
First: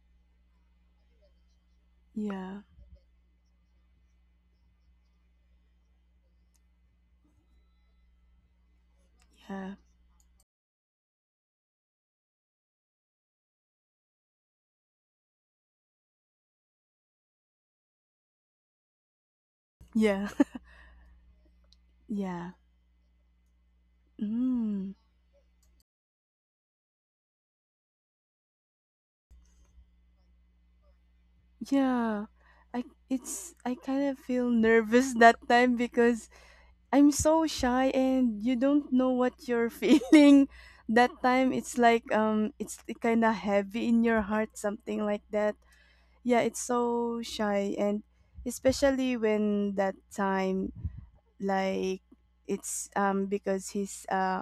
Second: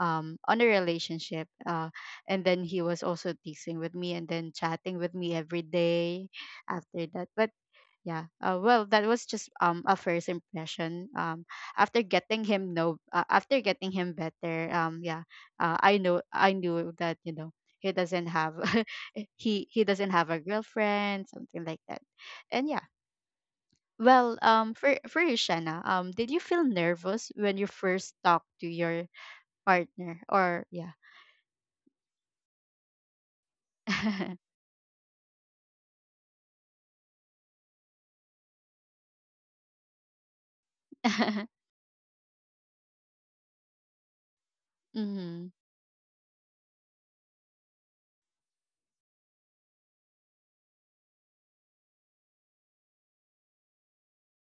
A: on a relationship, and
B: Yeah.
A: then he was also teasing with me, and then chatting with me every day after that. But yeah. Well, that was just
B: Yeah.
A: a first impression. After getting him know, after getting him better. Yeah. I knew that, you know, he doesn't have, he doesn't
B: Yeah.
A: have a girlfriend, something like that.
B: Yeah.
A: And yeah. Well,
B: Mm.
A: for you, Shanna, did you feel nervous when you first talked to your partner? Or yeah.
B: Yeah, I I kind of feel nervous that time because I'm so shy and you don't know what you're feeling that time. It's like, it's kind of heavy in your heart, something like
A: mm-hmm.
B: that. Yeah, it's so shy, and especially when that time, like, it's, because he's uh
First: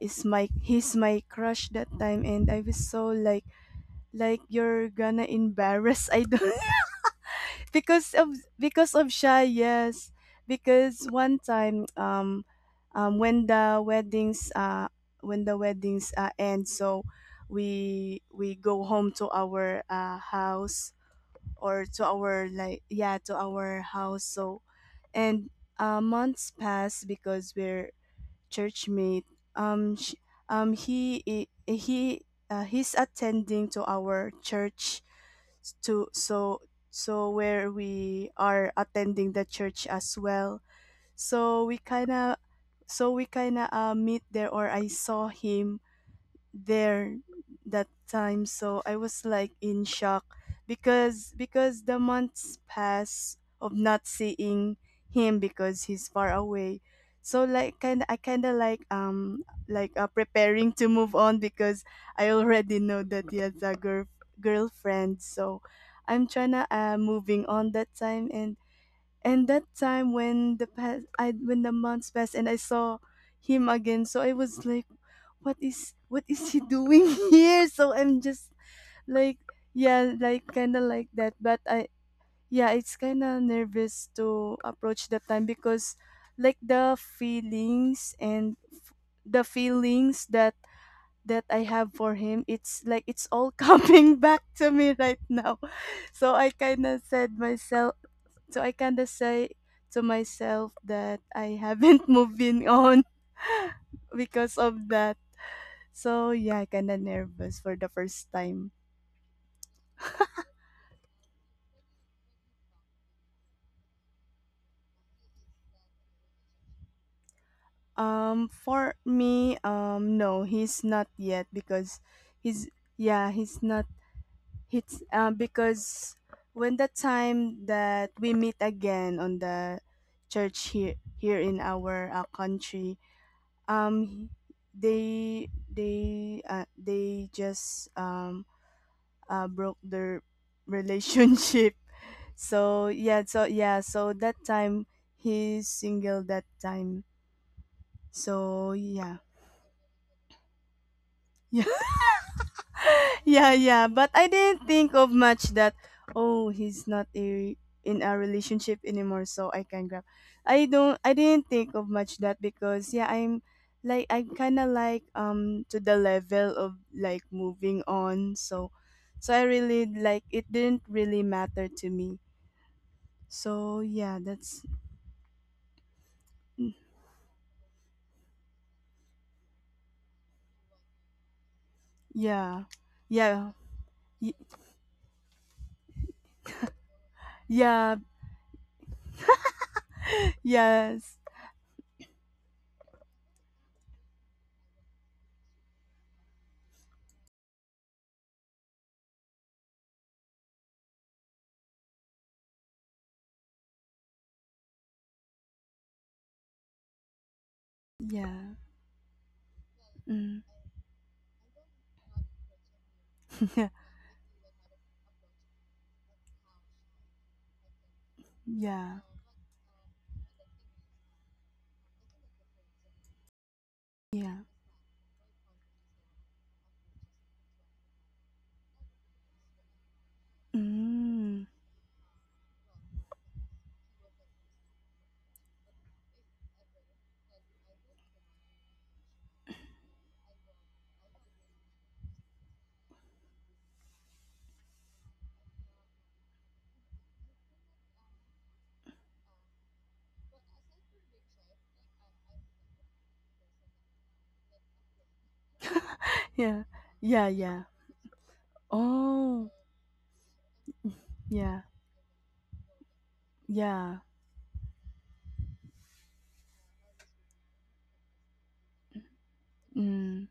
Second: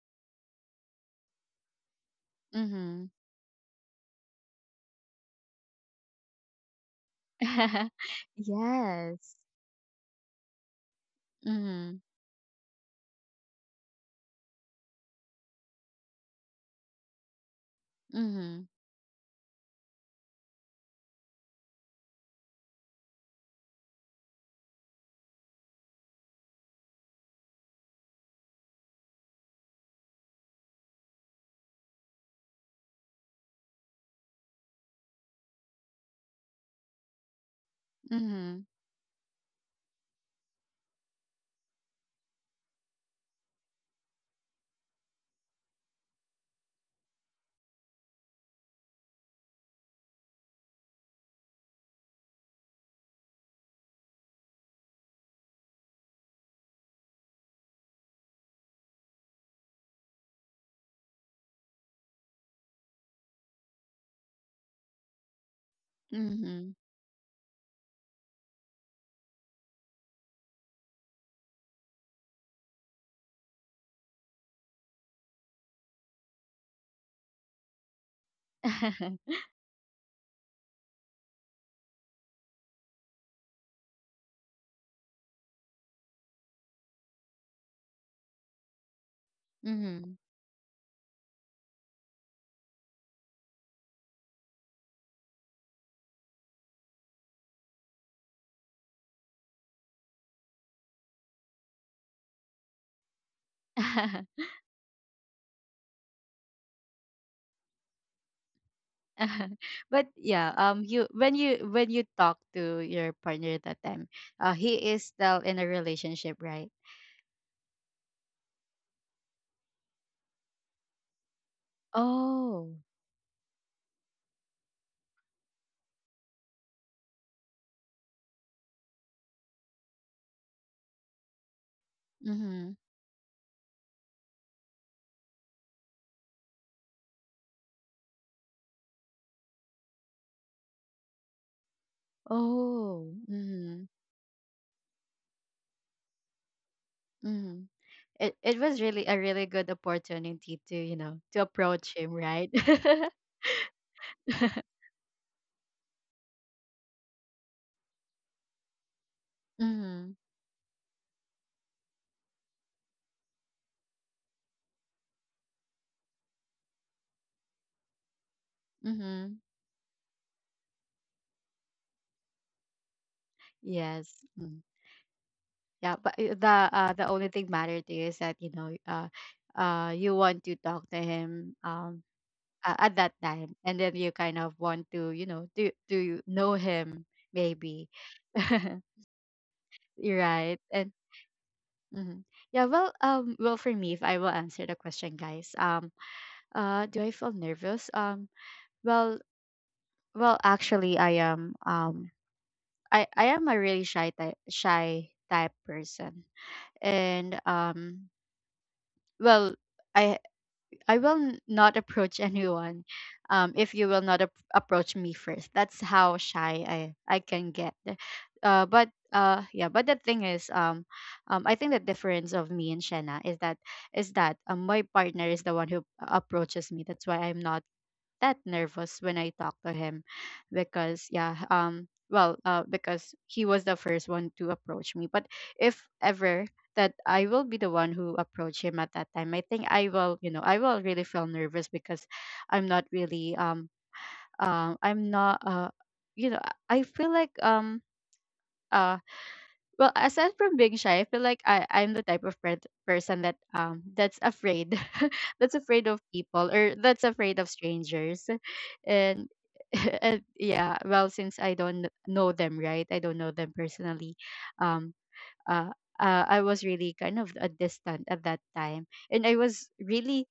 B: is my he's my crush that time, and I was
A: Mm-hmm.
B: so like, you're gonna embarrass, I don't, because of, because of
A: yes.
B: shy. Yes. Because one time,
A: Mm-hmm.
B: um when the weddings uh when the weddings end, so we
A: Mm-hmm.
B: go home to our house, or to our, like, yeah, to our house, so, and months pass because we're churchmate. Sh he I- he He's attending to our church, to so so where we
A: Mm-hmm.
B: are attending the church as well. So we kinda so we kinda, meet there, or I saw him there that time. So I was like in shock, because, the months pass of not seeing him, because he's far away, so, like, kind of like, like, preparing to move on because I already know that he has a girlfriend, so I'm trying
A: Mhm.
B: to, moving on that time, and that time when the months passed and I saw him again, so I was like, what is he doing here, so I'm just, like, yeah, like, kind of like that, but I, yeah, it's kind of nervous to approach that time, because, like, the
A: mhm.
B: feelings that I have for him, it's like, it's all coming back to me right now. So I kind of said myself, so I kind of say to myself that I haven't moving on because of that. So, yeah, kind of nervous for the first time.
A: But yeah, you, when you talk to your partner that time, he is still in a relationship, right?
B: For me, no, he's not yet, because he's,
A: Oh.
B: yeah, he's not. He's, because when the time that we meet again on the church, here in our,
A: Mhm.
B: country, um they just, broke their relationship. so
A: Oh.
B: yeah so
A: Mhm.
B: yeah so that time he's single that time,
A: Mhm. It
B: so
A: was really a
B: yeah.
A: really good opportunity to, you know, to
B: Yeah,
A: approach him, right?
B: yeah, yeah. But I didn't think of much that, oh, he's not a in a relationship anymore, so I can grab.
A: Mm-hmm.
B: I don't. I didn't think of much that, because yeah, I'm kind of like, to the level of, like, moving on. So
A: Mm-hmm.
B: I really, like, it didn't really matter to me. So yeah,
A: Yes. Mm.
B: that's,
A: Yeah, but the only thing matter to you is that, you know, you want to talk to him,
B: yeah,
A: at that time.
B: yeah,
A: And then you
B: y-
A: kind of want to, you know, to know him maybe
B: yeah,
A: right? And
B: yes,
A: mhm. Yeah, well, for me, if I will answer the question, guys, do I feel nervous? Well, well, actually, I am, I am a really shy type person. And
B: yeah,
A: well, i
B: mm,
A: I will not approach anyone,
B: yeah,
A: if you will not approach me first. That's how shy I can get. But
B: yeah,
A: yeah, but the thing is, I think the difference of me and Shanna is that
B: yeah.
A: my partner is the one who approaches me. That's why I'm not that nervous when I talked to him. Because yeah,
B: Mm.
A: well, because he was the first one to approach me. But if ever that I will be the one who approach him at that time, I think I will, I will really feel nervous because I'm not really I'm not you know, I feel like uh well, aside from being shy, I feel like I'm the type of person that that's afraid, that's afraid of people
B: Yeah.
A: or that's
B: Yeah,
A: afraid of
B: yeah.
A: strangers, and
B: Oh,
A: and yeah, well, since I
B: yeah.
A: don't know them, right? I don't know them
B: Yeah.
A: personally. Um, uh, I was really kind of a distant at that time, and I was
B: Mm.
A: really.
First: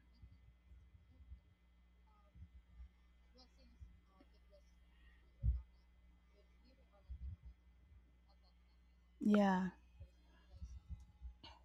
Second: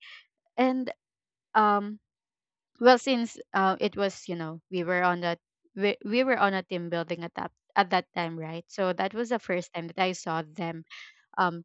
A: And um well, since it was, we were on a team building at that time, right? So that was the
B: Yeah.
A: first time that I saw them, um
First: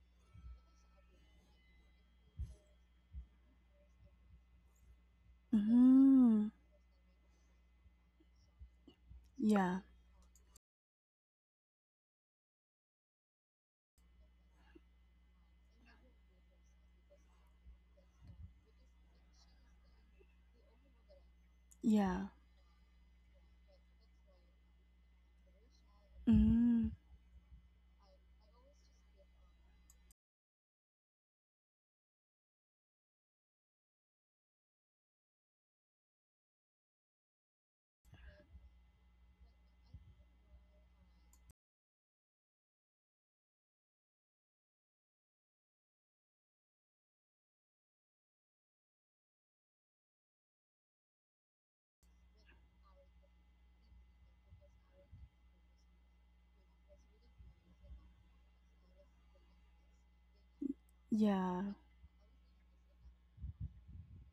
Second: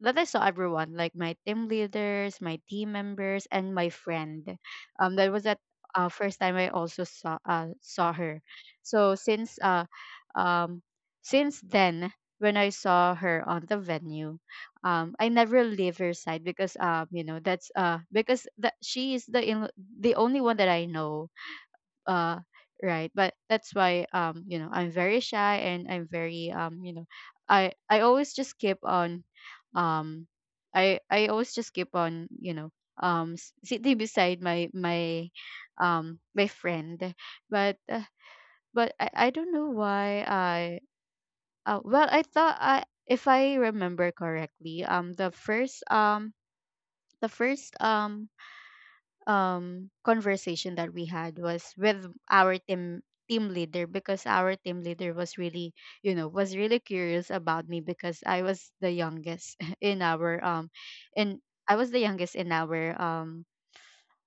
A: that I saw everyone, like my team leaders, my team members, and my friend. That was that First
B: Mm.
A: time I also saw saw her. So
B: Yeah.
A: um, since then, when I saw her on the venue, I never leave her side because, you know, that's because that she is the the only one that I know.
B: Yeah.
A: uh right, but that's why, you know, I'm very shy and I'm very,
B: Mm.
A: you know, I always just keep on, um I always just keep on, sitting beside my friend. But I don't know why. I Well, I thought I if I remember correctly, the first conversation that we had was with our team leader, because our team leader was really, was really curious about me because I was the youngest in our in
B: Yeah.
A: I was the youngest in our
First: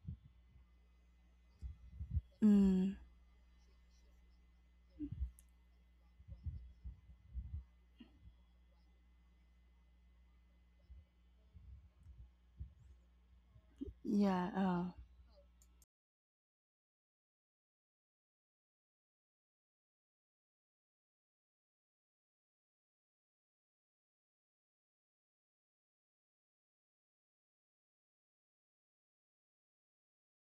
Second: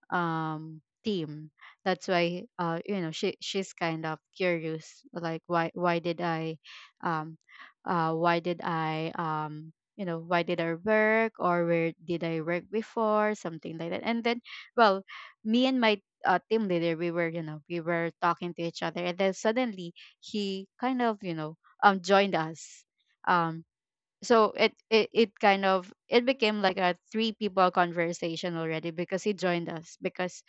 A: team. That's why,
B: Mm.
A: you know, she's kind of curious, like, why um why did I, you know, why did I work, or where did I work before, something like that. And then,
B: Yeah.
A: well, me and my team leader, we were, you know, we were talking to each other, and then suddenly he kind of, you know, joined us. um so it kind of it became like a three people conversation already, because he joined us because,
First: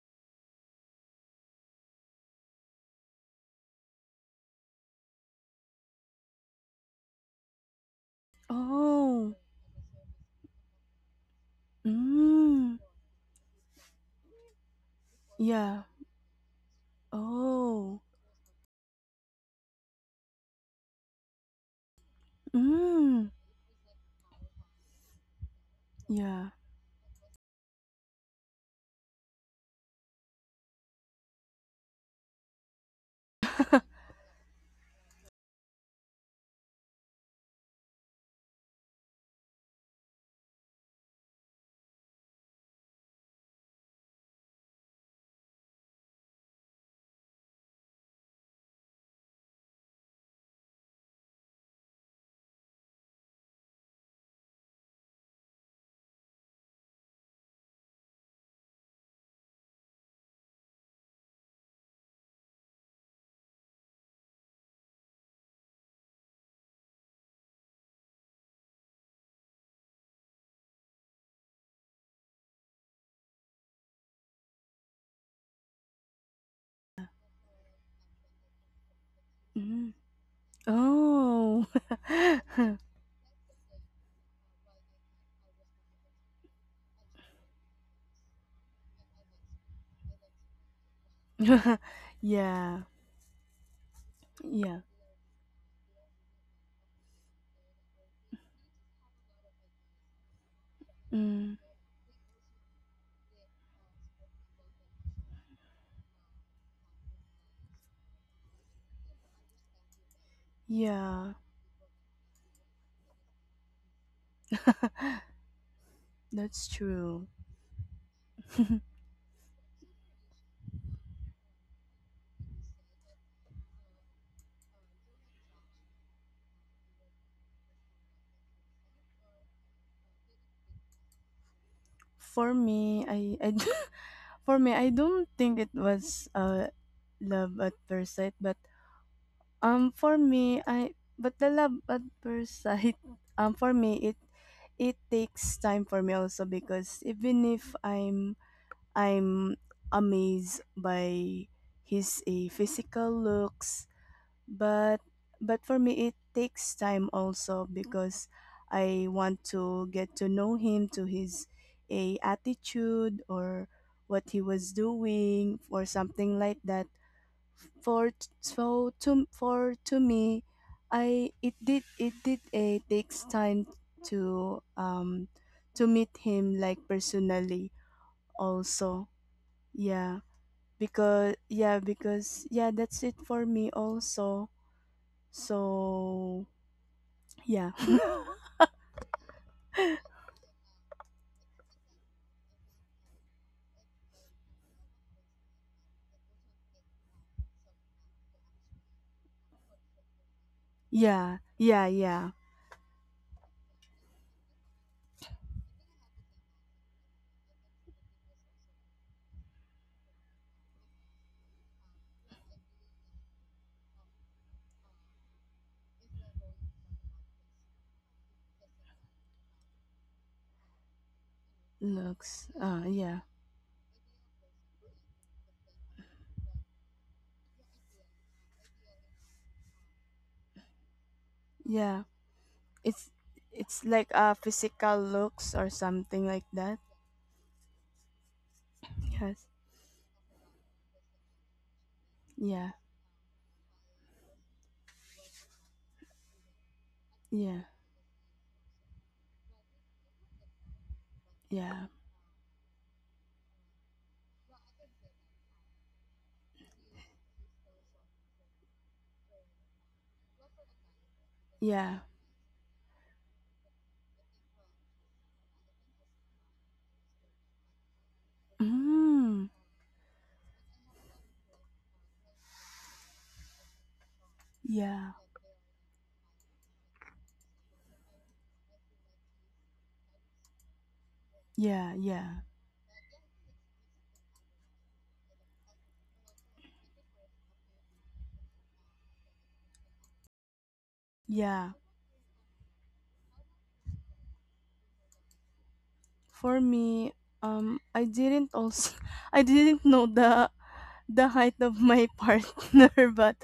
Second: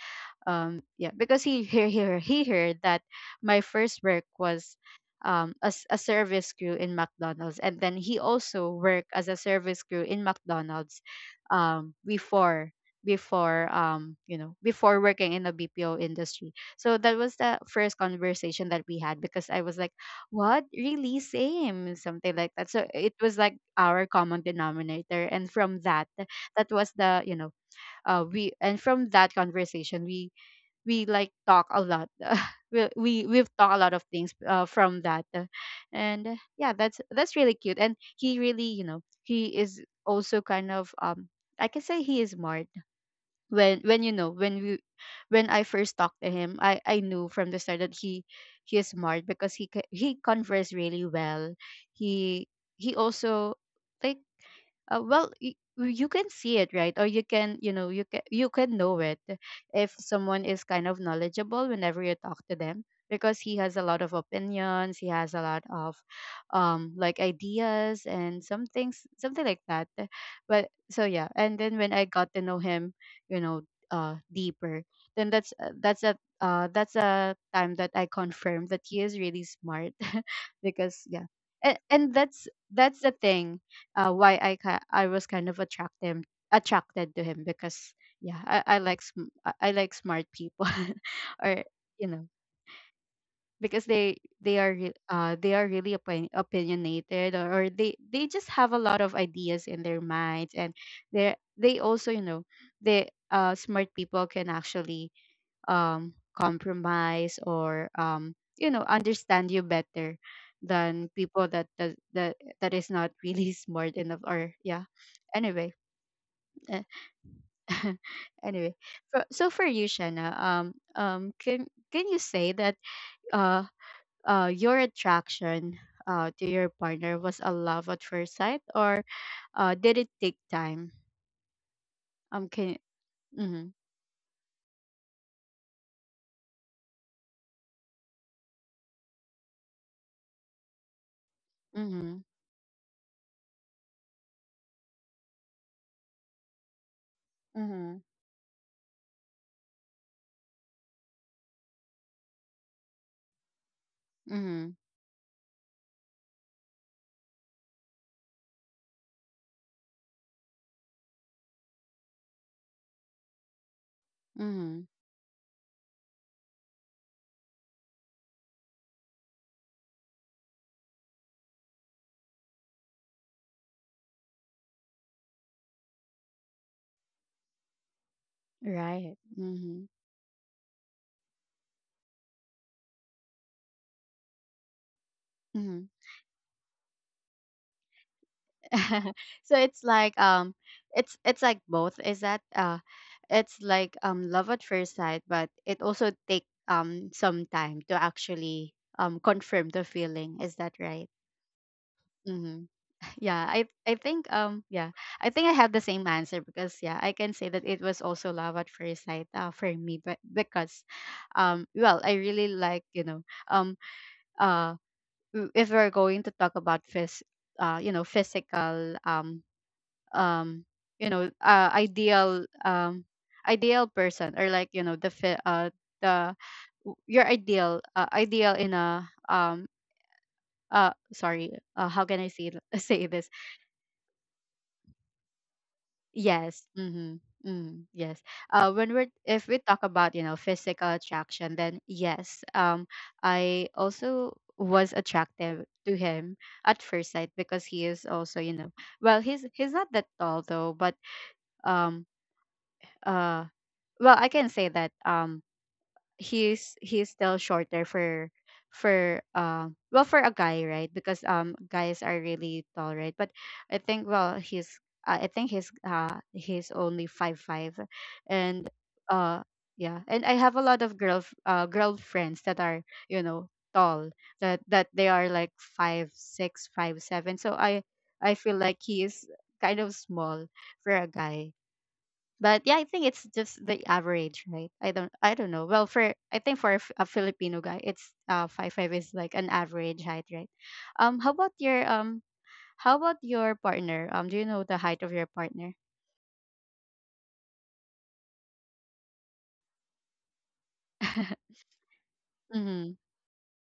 A: yeah because he heard that my first work was, as a service crew in McDonald's, and then he also worked as
B: Oh.
A: a service crew in McDonald's before.
B: Mm.
A: You know, before working in the
B: Yeah.
A: BPO industry. So that was the first
B: Oh.
A: conversation that we had, because I was like, what, really, same, something like that. So it
B: Mm.
A: was like our common denominator, and from that,
B: Yeah.
A: that was the you know we and from that conversation, we like talk a lot. We we've talked a lot of things from that. And yeah, that's really cute. And he really, you know, he is also kind of, I can say he is smart. When you know when we when I first talked to him, I knew from the start that he is smart, because he converse really well. He he also like Well, you can see it, right? Or you can, you know, you can know it if someone is kind of knowledgeable whenever you talk to them, because he has a lot of opinions, he has a lot of, like, ideas and some things, something like that. But so yeah, and then when I got to know him, you know, deeper, then that's a time that I confirmed that he is really smart.
B: Mm.
A: Because yeah.
B: Oh.
A: And that's the thing, why I was kind of attracted, attracted to him, because, yeah, I like I like smart people, or, you know,
B: Yeah.
A: because they are
B: Yeah.
A: they are really opinionated, or they just have a lot of ideas in their minds. And they
B: Mm.
A: they also, you know, they, smart people can actually, compromise, or, you know, understand you better than
B: Yeah.
A: people that that that, that is not really smart enough, or yeah. Anyway.
B: That's
A: eh,
B: true.
A: anyway, so for you, Shanna, um can can you say that, uh your attraction, to your partner was a love at first sight, or did it take time?
B: For
A: Can
B: me, I
A: Mhm.
B: for me, I don't think it was love at first sight, but for me I but the love at
A: Mhm.
B: first sight. Um, for me it takes time for me also, because even if
A: Mhm.
B: I'm amazed by his a physical looks,
A: Mhm.
B: but but for me it takes time also because I want to get to know him, to his a attitude, or what he was
A: Mhm.
B: doing or something like that. So to me, I it did, it did a takes time to um to meet him like personally also.
A: Right. Mhm.
B: Yeah, because, yeah, because, yeah, that's it for me also,
A: Mhm.
B: so yeah.
A: So it's like, it's like both. Is that it's like, love at first sight, but it also take some time to actually, confirm the feeling. Is that right?
B: Yeah, yeah, yeah.
A: Mm-hmm. Yeah, I think, yeah, I think I have the same answer, because yeah, I can say that it was also love at first sight, for me, but because, well, I really like, you know, um uh if we're going to talk about you know, physical, um you know, ideal,
B: Looks, yeah.
A: ideal person, or, like, you know, the fi- the w- your ideal, ideal in a, sorry, how
B: Yeah,
A: can I say say
B: it's
A: this?
B: it's like a physical looks or something like
A: Yes.
B: that.
A: Mhm. Mm, yes. When we're if
B: Yes,
A: we talk about, you know, physical attraction, then yes.
B: yeah,
A: I also was attractive to him at first sight, because
B: yeah,
A: he is also, you know, well, he's not that tall, though. But
B: yeah,
A: um uh well, I can say that, he's still shorter for, well, for a guy, right? Because, guys
B: yeah.
A: are really tall, right? But I think, well, he's I think he's only five five, and uh
B: Mm.
A: yeah. And I have a lot of girl, girlfriends that are, you know, tall, that they
B: Yeah.
A: are like 5'6", 5'7". So I feel like he is kind of small for a guy.
B: Yeah, yeah.
A: But yeah, I think it's just the average, right? I don't know. Well, for, I think for a a Filipino guy, it's five five is like an average height, right? Um, how about
B: Yeah.
A: your um how about your partner? Do you know the height of your partner?
B: For me, I didn't also I didn't know the height of my
A: Mm-hmm.
B: partner, but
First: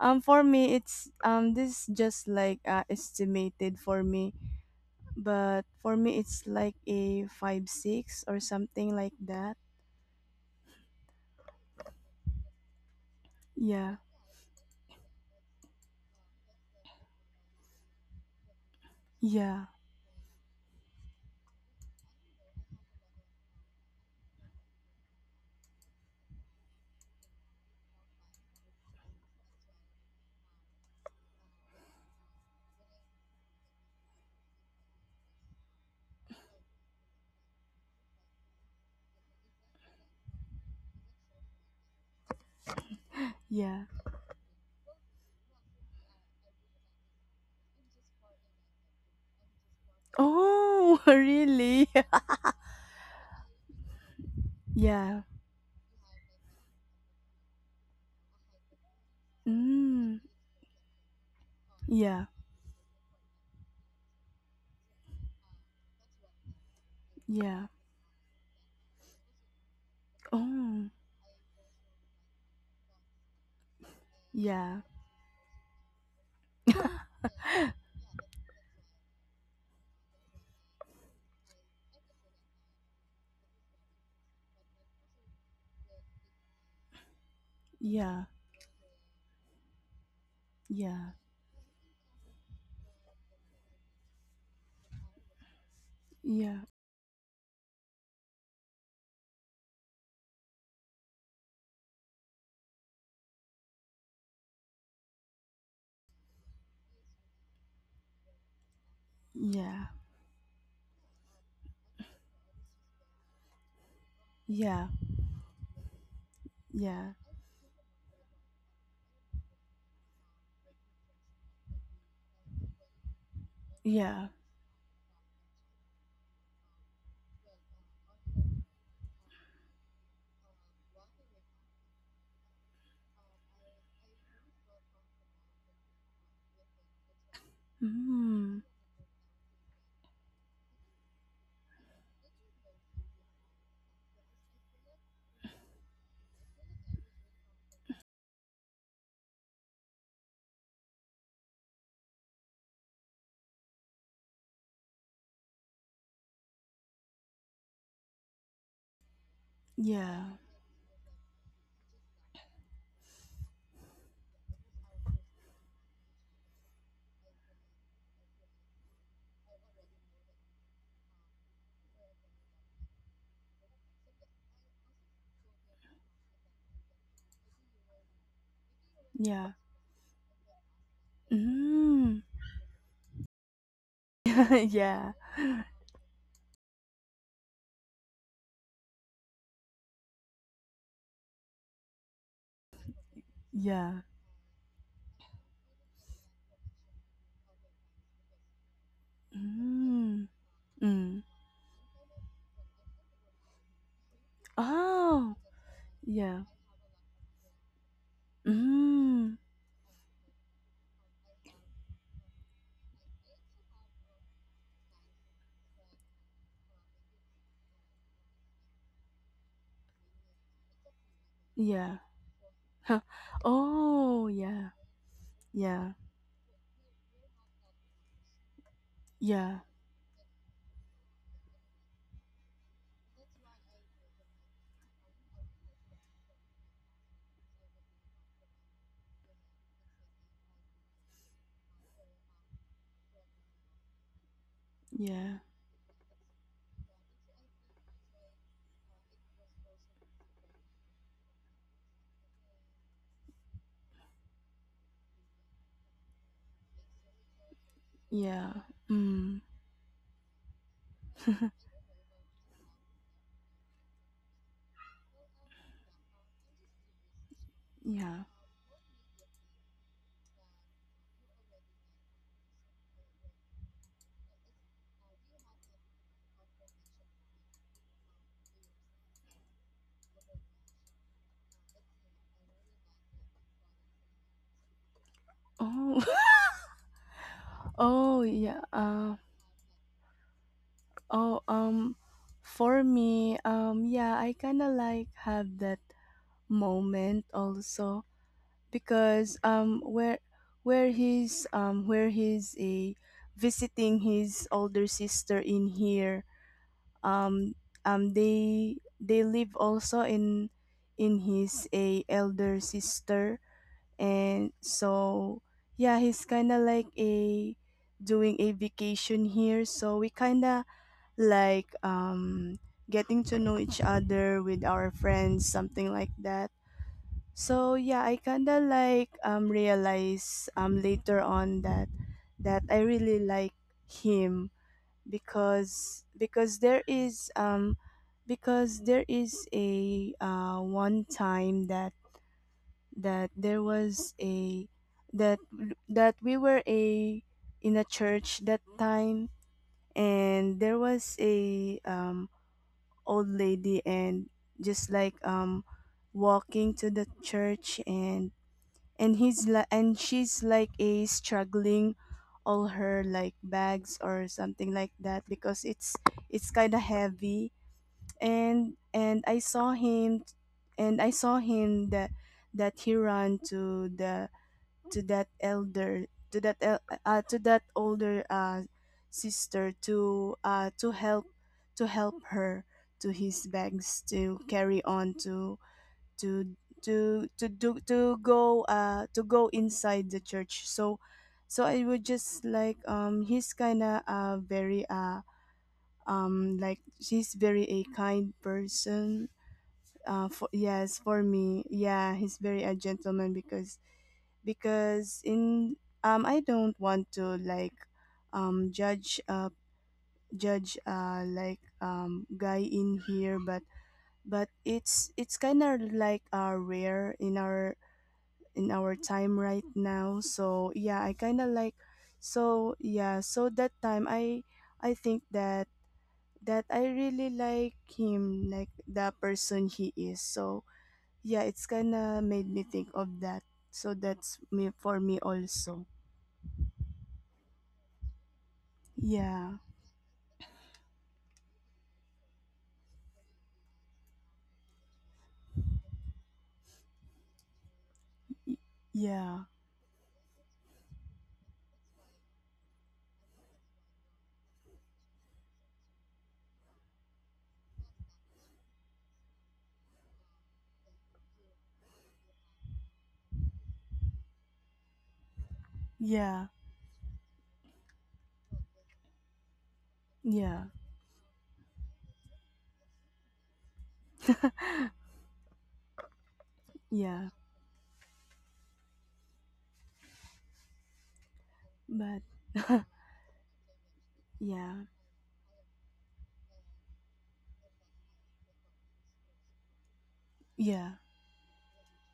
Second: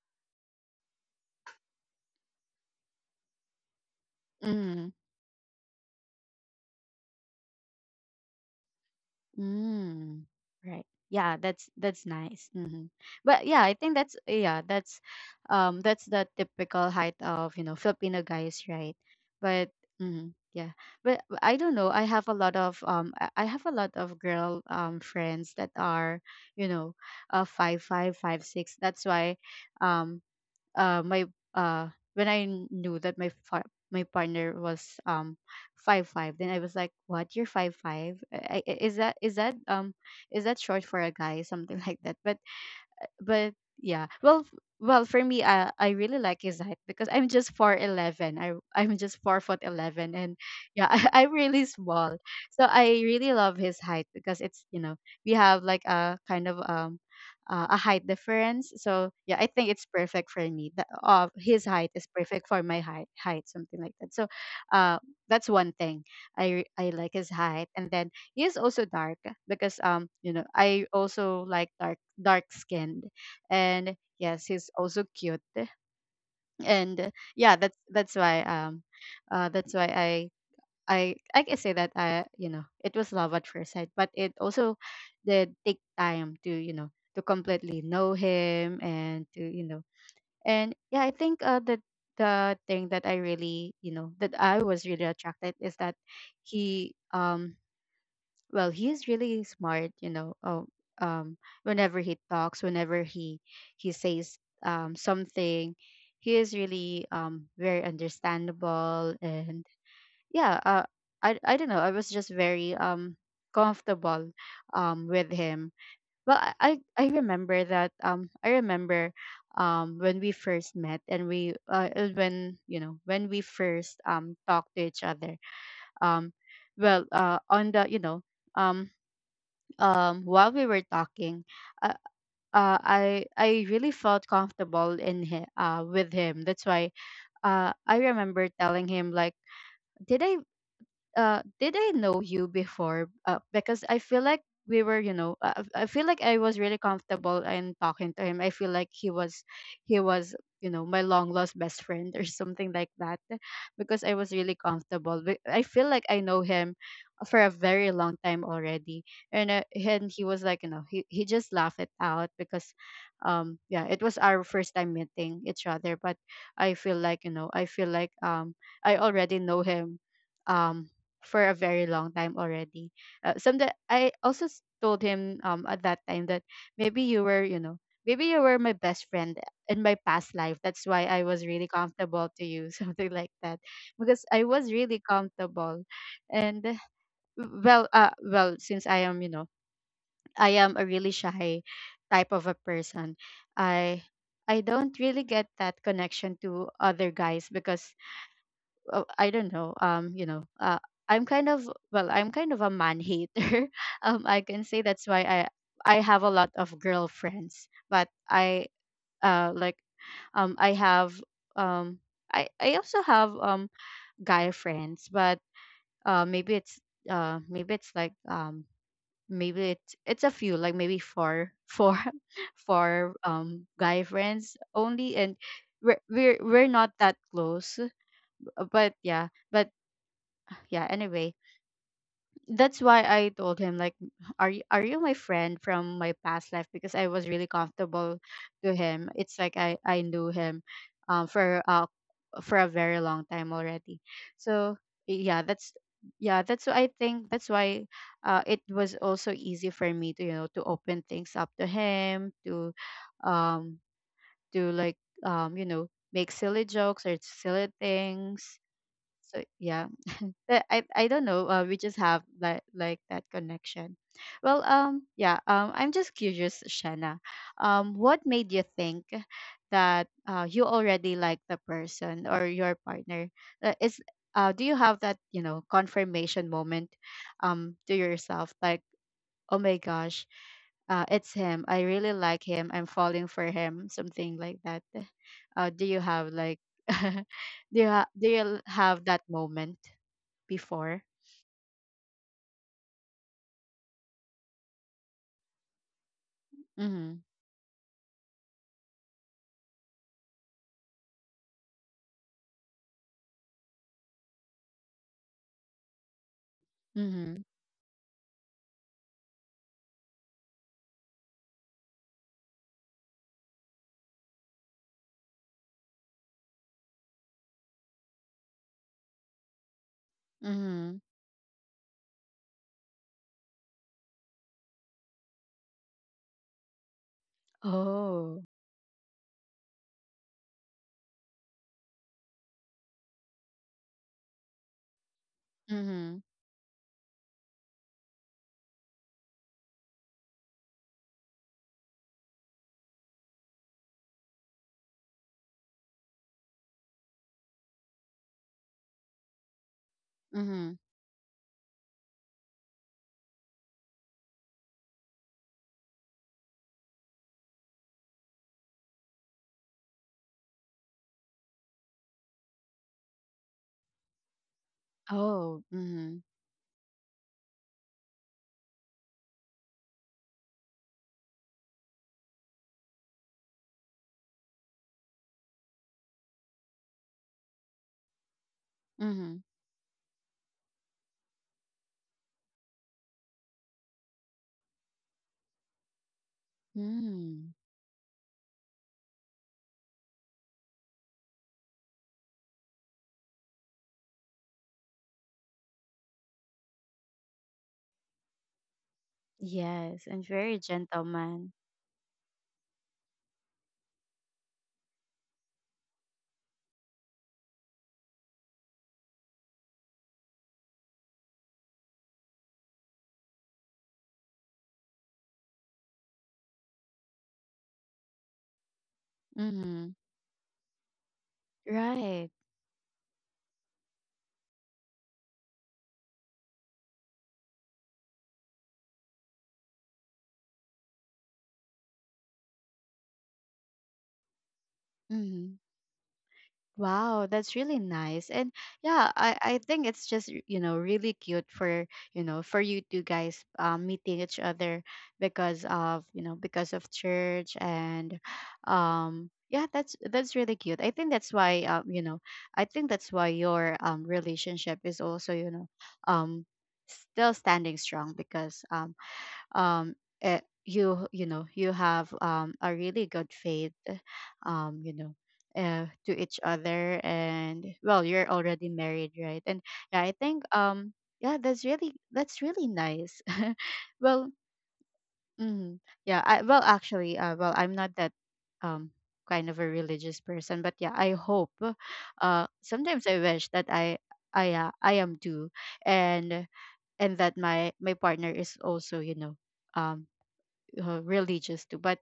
B: for me it's this just like estimated for me,
A: Mm-hmm.
B: but for me it's like a 5 6 or something like that.
A: Mm, right. Yeah, that's nice. Hmm. But yeah, I
B: Yeah.
A: think that's, yeah, that's, that's the typical height of, you know, Filipino guys, right?
B: Yeah.
A: But mm, yeah. But I don't know. I have a lot of I have a lot of girl, friends that are, you know, five five, 5'6". That's why, um my uh, when I knew that my my partner was, um five five, then I was like, "What? You're five five? Is that, is that short for a guy?" Something like that. But
B: Yeah.
A: yeah, well, well, for me, I really like his height, because I'm just 411, I'm just 4 foot 11, and
B: Oh,
A: yeah. I, I'm really
B: really?
A: small, so I really love his height, because, it's, you know,
B: Yeah.
A: we have like a kind of, a height difference. So yeah, I think it's
B: Mm.
A: perfect for me. The, his height is
B: Yeah.
A: perfect for my height, height, something like that. So uh that's one thing, I like his
B: Yeah.
A: height. And then he is also dark, because, you know,
B: Oh.
A: I also like dark, dark skinned and yes,
B: Yeah.
A: he's also cute. And yeah, that's why, that's why I can say that, I, you know, it was love at first sight, but it also did take time to, you know, to completely
B: Yeah.
A: know him, and to, you know, and
B: Yeah,
A: yeah, I think, the thing that I really, you know, that I was really attracted is that
B: yeah,
A: he, well, he is really smart, you know. Oh, um whenever he talks, whenever he says, something, he is really, very understandable, and
B: yeah,
A: yeah. I don't know, I was just very, comfortable,
B: yeah,
A: with him. well i
B: yeah,
A: I remember that, I remember, when we first met, and we when, you know, when we first,
B: yeah.
A: talked to each other, um on the, you know, um while we were talking, uh, I really felt comfortable in with him. That's why, I
B: Mm,
A: remember telling him, like, "Did I, did I know you before? Because I feel like we were, you know, I feel like I was really comfortable in talking to him. I feel like he was, you know, my long lost best friend, or something like that, because I was really comfortable. I feel like I know him for a very long time already." And
B: yeah,
A: and he was like, you know, he just laughed it out, because, yeah, it was our first time meeting each other. But I feel like, you know, I feel like, I already know him, um for a very long time already. Some that I also told him at that time that maybe you were maybe you were my best friend
B: yeah.
A: in my past life. That's why I was really
B: Mm,
A: comfortable to you, something like that, because I was
B: yeah,
A: really comfortable, and well, well, since I am I am a really shy type of a person,
B: yeah.
A: I. I don't really get that connection to other guys because I don't know.
B: Mm, mm.
A: I'm kind of I'm kind of a man hater. I can say that's
B: Oh,
A: why I have
B: yeah.
A: a lot of girlfriends, but
B: Mm,
A: uh like I have um I also have guy friends, but uh maybe it's maybe it's it's a few like maybe four
B: yeah. Huh.
A: four guy
B: Oh,
A: friends
B: yeah,
A: only, and
B: yeah,
A: we're not that close. Uh, but yeah
B: yeah,
A: but yeah anyway, that's why I told him like, "Are you my friend from my past life?" Because I was really comfortable to him. It's like I knew him, um, for uh for a very long time already. So
B: yeah,
A: yeah, that's yeah, that's why I think that's why it was also easy for me to to open things up to him, to um to like make silly jokes or silly
B: yeah.
A: things.
B: Mm,
A: So yeah, that I don't know. We just have like that connection. Yeah. I'm just curious, Shanna.
B: yeah.
A: What made you think that you already like the person or your partner? Is do you have that confirmation moment, to yourself? Like, oh my gosh, it's him. I really like him. I'm falling for him. Something like that. Do
B: Oh,
A: you have like, do
B: oh,
A: do
B: yeah.
A: you have that moment before?
B: Oh, for me, yeah, I kind of like have that
A: Mm-hmm.
B: moment also, because where he's a visiting his older sister in here.
A: Mm-hmm.
B: um they live also in his a elder sister, and so yeah, he's kind of like a doing a vacation here, so we kind of
A: Mm-hmm.
B: like getting to know each other with our friends, something like that. So yeah, I
A: Oh.
B: kinda like realize later on that that I really like him, because
A: Mm-hmm.
B: there is a one time that that there was a that that we were a in a church that time. And there
A: Mm-hmm.
B: was a old lady, and just like walking to the church, and she's like a struggling all her like bags or something like that, because
A: Oh. Mm-hmm.
B: it's kind of heavy. And I saw him that that he ran to the to that elder to that to that older
A: Mm-hmm.
B: sister to help her, to his bags to carry on to to
A: Mm.
B: do to go inside the church. So so I would just like he's kind of very like he's very a kind person.
A: Yes, and
B: For,
A: very
B: yes, for me,
A: gentleman.
B: yeah, he's very a gentleman, because in I don't want to like um judge uh judge like guy in here, but it's kind of like rare in our time right
A: Mm-hmm.
B: now, so yeah, I kind of like.
A: Right.
B: So yeah, so that time I think that that I really like him, like the person he is. So yeah, it's kind of made me think of that, so that's me for me
A: Mm-hmm.
B: also.
A: Wow, that's really nice. And yeah,
B: Yeah.
A: I think it's just, you know, really cute for, you know, for you two guys meeting each other because of, you know, because of church. And
B: Y-, yeah,
A: yeah, that's really cute. I think that's why I think that's why your relationship is also, you know, um still standing strong because um you you know you have a really good faith, um you know to
B: yeah,
A: each other. And well, you're already married, right? and Yeah, I think
B: yeah,
A: yeah, that's really nice. Well, mm, yeah, well
B: yeah.
A: actually well, I'm not that um kind of a religious person, but yeah, I hope
B: But
A: sometimes I wish that
B: yeah,
A: I am too, and and that my partner is also, you know, um
B: yeah,
A: religious too. But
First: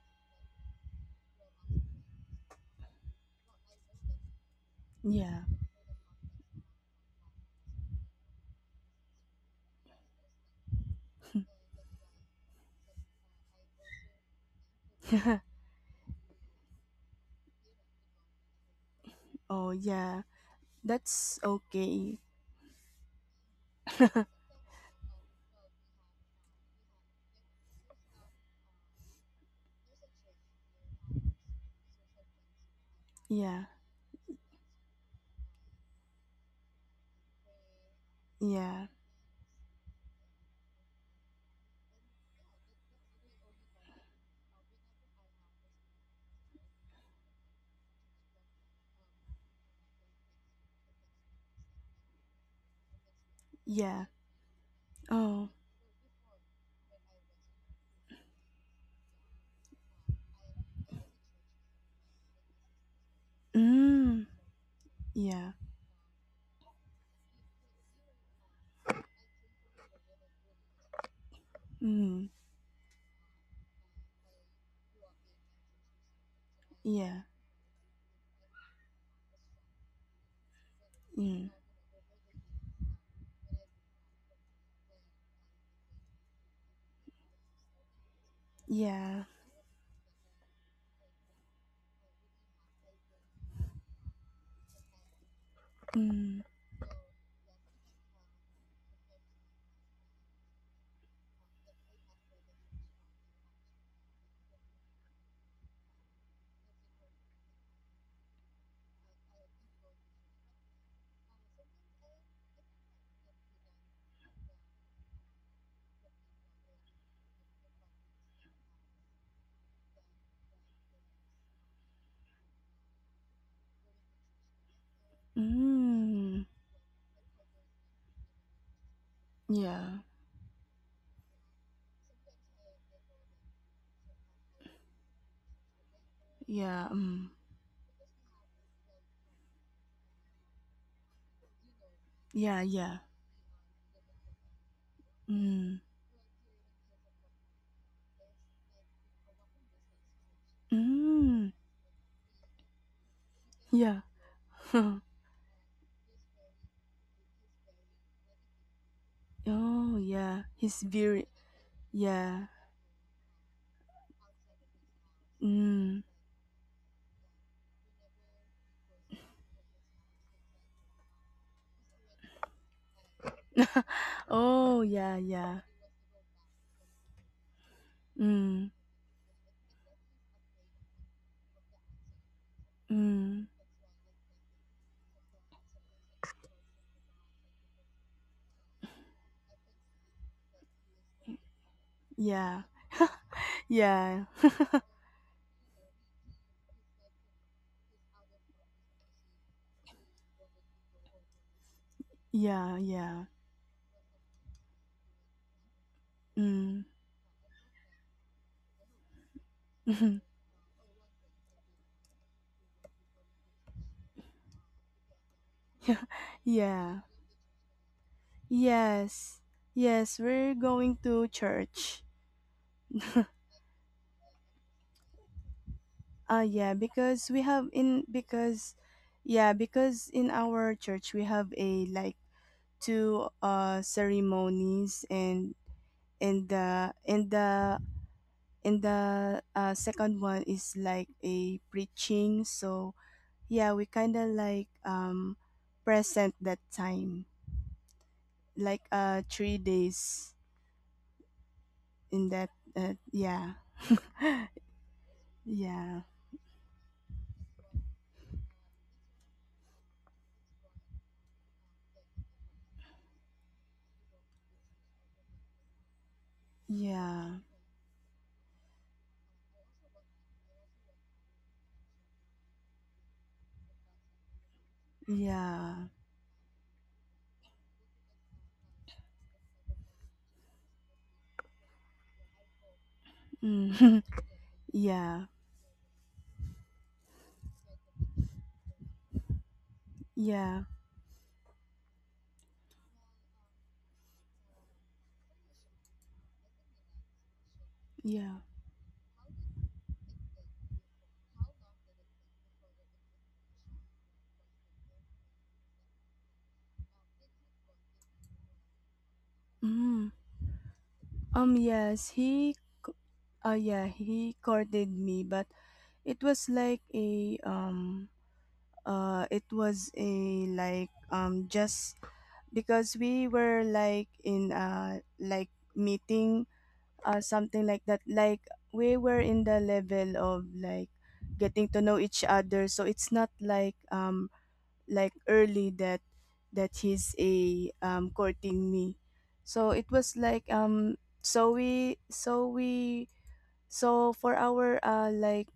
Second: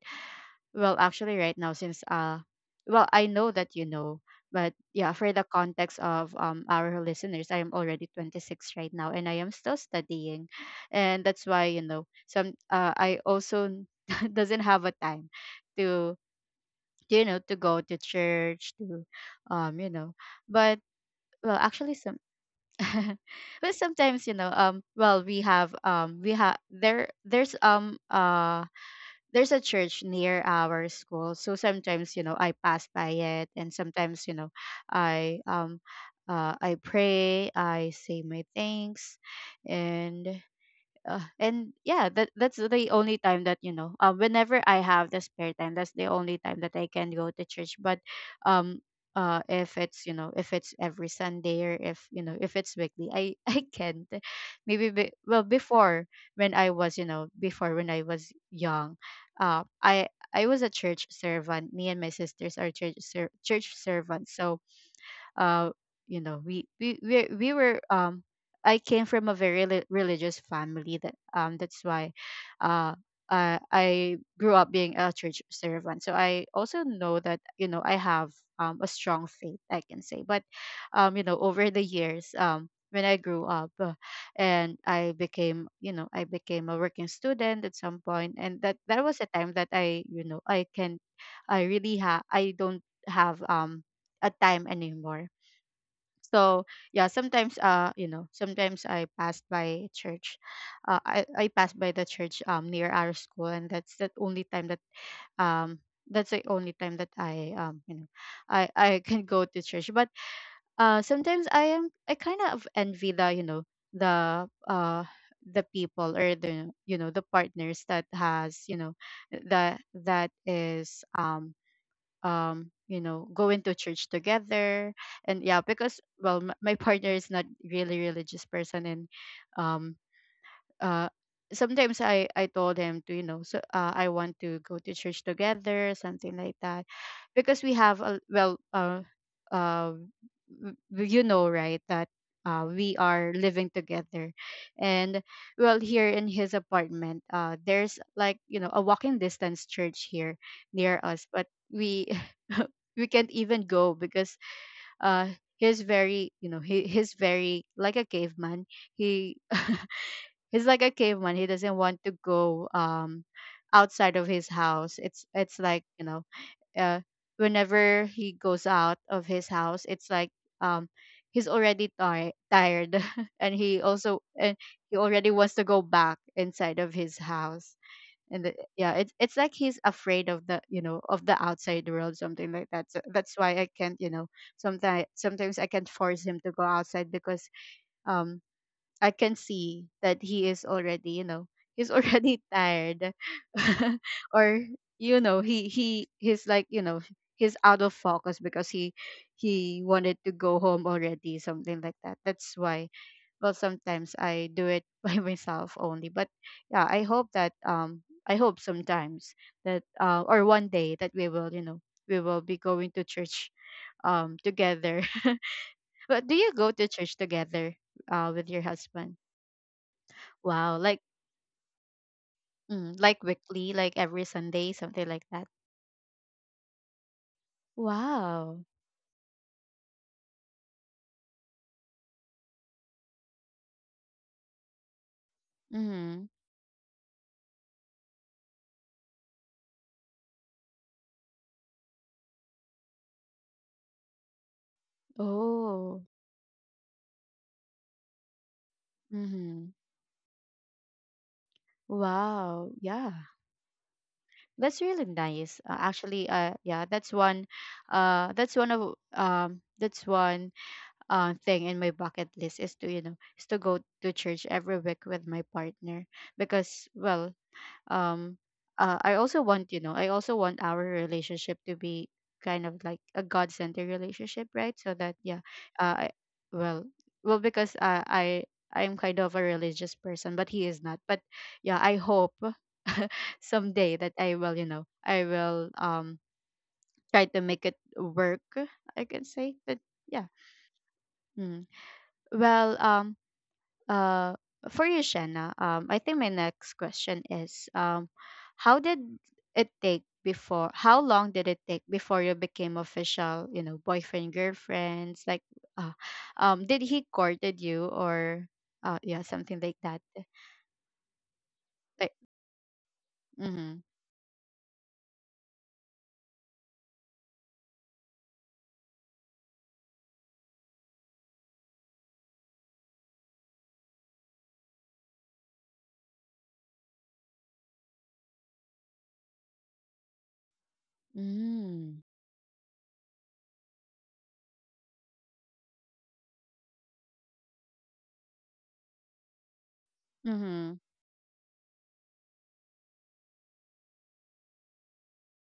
A: well, actually, right now, since well, I know that you know, but yeah, for the
B: yeah.
A: context of our listeners, I am already 26 right now, and I am still studying, and that's why, you know, some I also doesn't have a time to to go to church, to
B: Oh,
A: um you know,
B: yeah.
A: but
B: That's
A: well, actually
B: okay.
A: some. But sometimes, you know, well, we have there's a church near our school, so sometimes, you know, I pass by it,
B: Yeah,
A: and sometimes, you know, i um I pray, I say my
B: yeah,
A: thanks, and and yeah, that that's the only time that, you know, whenever I have the spare time, that's the only time that I can go to church. But um if it's, you know, if it's every Sunday, or if, you know, if it's weekly, I I can't.
B: yeah.
A: Maybe be, well,
B: Oh.
A: before when I was, you know, before when I was young, uh i I was a church servant, me and my sisters are church church
B: Mm.
A: servants. So
B: Yeah.
A: uh you know, we were I came from a very religious family, that that's why
B: Mm.
A: uh I grew up being a church servant. So I also know
B: Yeah.
A: that, you know, I have a strong faith, I can say. But you know,
B: Mm.
A: over the years, when I grew up, and I became, you know, I became a working student at some point, and that that was
B: Yeah.
A: a time that I, you know, I can, I don't have a time anymore.
B: Mm.
A: So yeah, sometimes you know, sometimes I passed by church, I passed by the church near our school, and that's the only time that um that's the only time that I I can go to church. But sometimes I kind of envy the, you know, the uh the people, or the, you know, the partners that has, you know, that is going to church together. And yeah, because
B: Mm.
A: my partner is not really religious person, and
B: Yeah.
A: um uh sometimes I told him to, you know, so I want to go to church together, something like that,
B: Yeah. Mm.
A: because we have a, uh you know, right, that
B: Yeah.
A: we
B: Yeah.
A: are living together. And
B: Mm.
A: well, here in his apartment, there's like, you know, a walking distance church here near us, but
B: Mm.
A: we we can't even go
B: Yeah.
A: because uh he's very, you know, he's very like a caveman. He
B: oh yeah.
A: he's like
B: He's
A: a
B: very.
A: caveman. He doesn't want to
B: Yeah.
A: go outside of his house. It's like,
B: Mm.
A: you know, uh whenever he goes out of his house, it's like, um he's already tired and he also and
B: Oh,
A: he
B: yeah.
A: already wants to
B: Yeah.
A: go back inside of his house. And the,
B: Mm.
A: yeah, it's like he's afraid of the, you know, of the outside world, something like that. So that's
B: Mm.
A: why I can't, you know, sometimes I can't force him to go outside because um I can see that he is already, you know, he's already
B: Yeah.
A: tired,
B: Yeah.
A: or, you know, he's like, you know, he's out of focus. Because he wanted to go home already, something like that. That's
B: Yeah.
A: why.
B: Yeah.
A: Well, sometimes I do it by myself only, but yeah,
B: Mm.
A: I hope that I hope sometimes that or one day that we will, you know, we will be going to church together.
B: yeah.
A: But do you go to
B: Yeah.
A: church together with your husband?
B: Yes. Yes, we're
A: Wow,
B: going
A: like
B: to church.
A: mm, like weekly, like every Sunday, something like that.
B: Yeah, because we have in
A: Wow.
B: because yeah, because in our church we have a like two ceremonies,
A: Mm-hmm.
B: and the and the and the second one is like a preaching. So yeah, we kind of like
A: Oh.
B: present that time like three
A: Mm-hmm.
B: days in that
A: Wow. Yeah.
B: yeah.
A: That's really nice.
B: Yeah,
A: Actually, yeah, that's one of that's one thing in my bucket list is to, you know, is to go to church every week with my partner because
B: yeah,
A: um I also want, you know, I also want our relationship to be kind of like a god centered relationship, right? So that, yeah,
B: yeah.
A: uh, I, well, well because I'm kind of a religious person but he is not. But yeah, I hope someday
B: Mm.
A: that I will, you know,
B: yeah,
A: I will try to make it work, I can say. But yeah,
B: yeah,
A: mm. well, uh, for you, Shanna, I think my next question is,
B: yeah.
A: how did it take before? How long did it take before you became official? You know, boyfriend, girlfriends, like, uh, did he courted you? Or, yeah, something like that?
B: Mm.
A: Like,
B: Yes, he, c-
A: mm-hmm,
B: yeah, he courted me, but it was like a, it was a, like, just because we were like in, like meeting, something like that. Like, we were in the level of like getting to
A: mm-hmm,
B: know each other, so it's not like, like early that that he's a courting me. So it was like
A: mm-hmm,
B: so we so for our like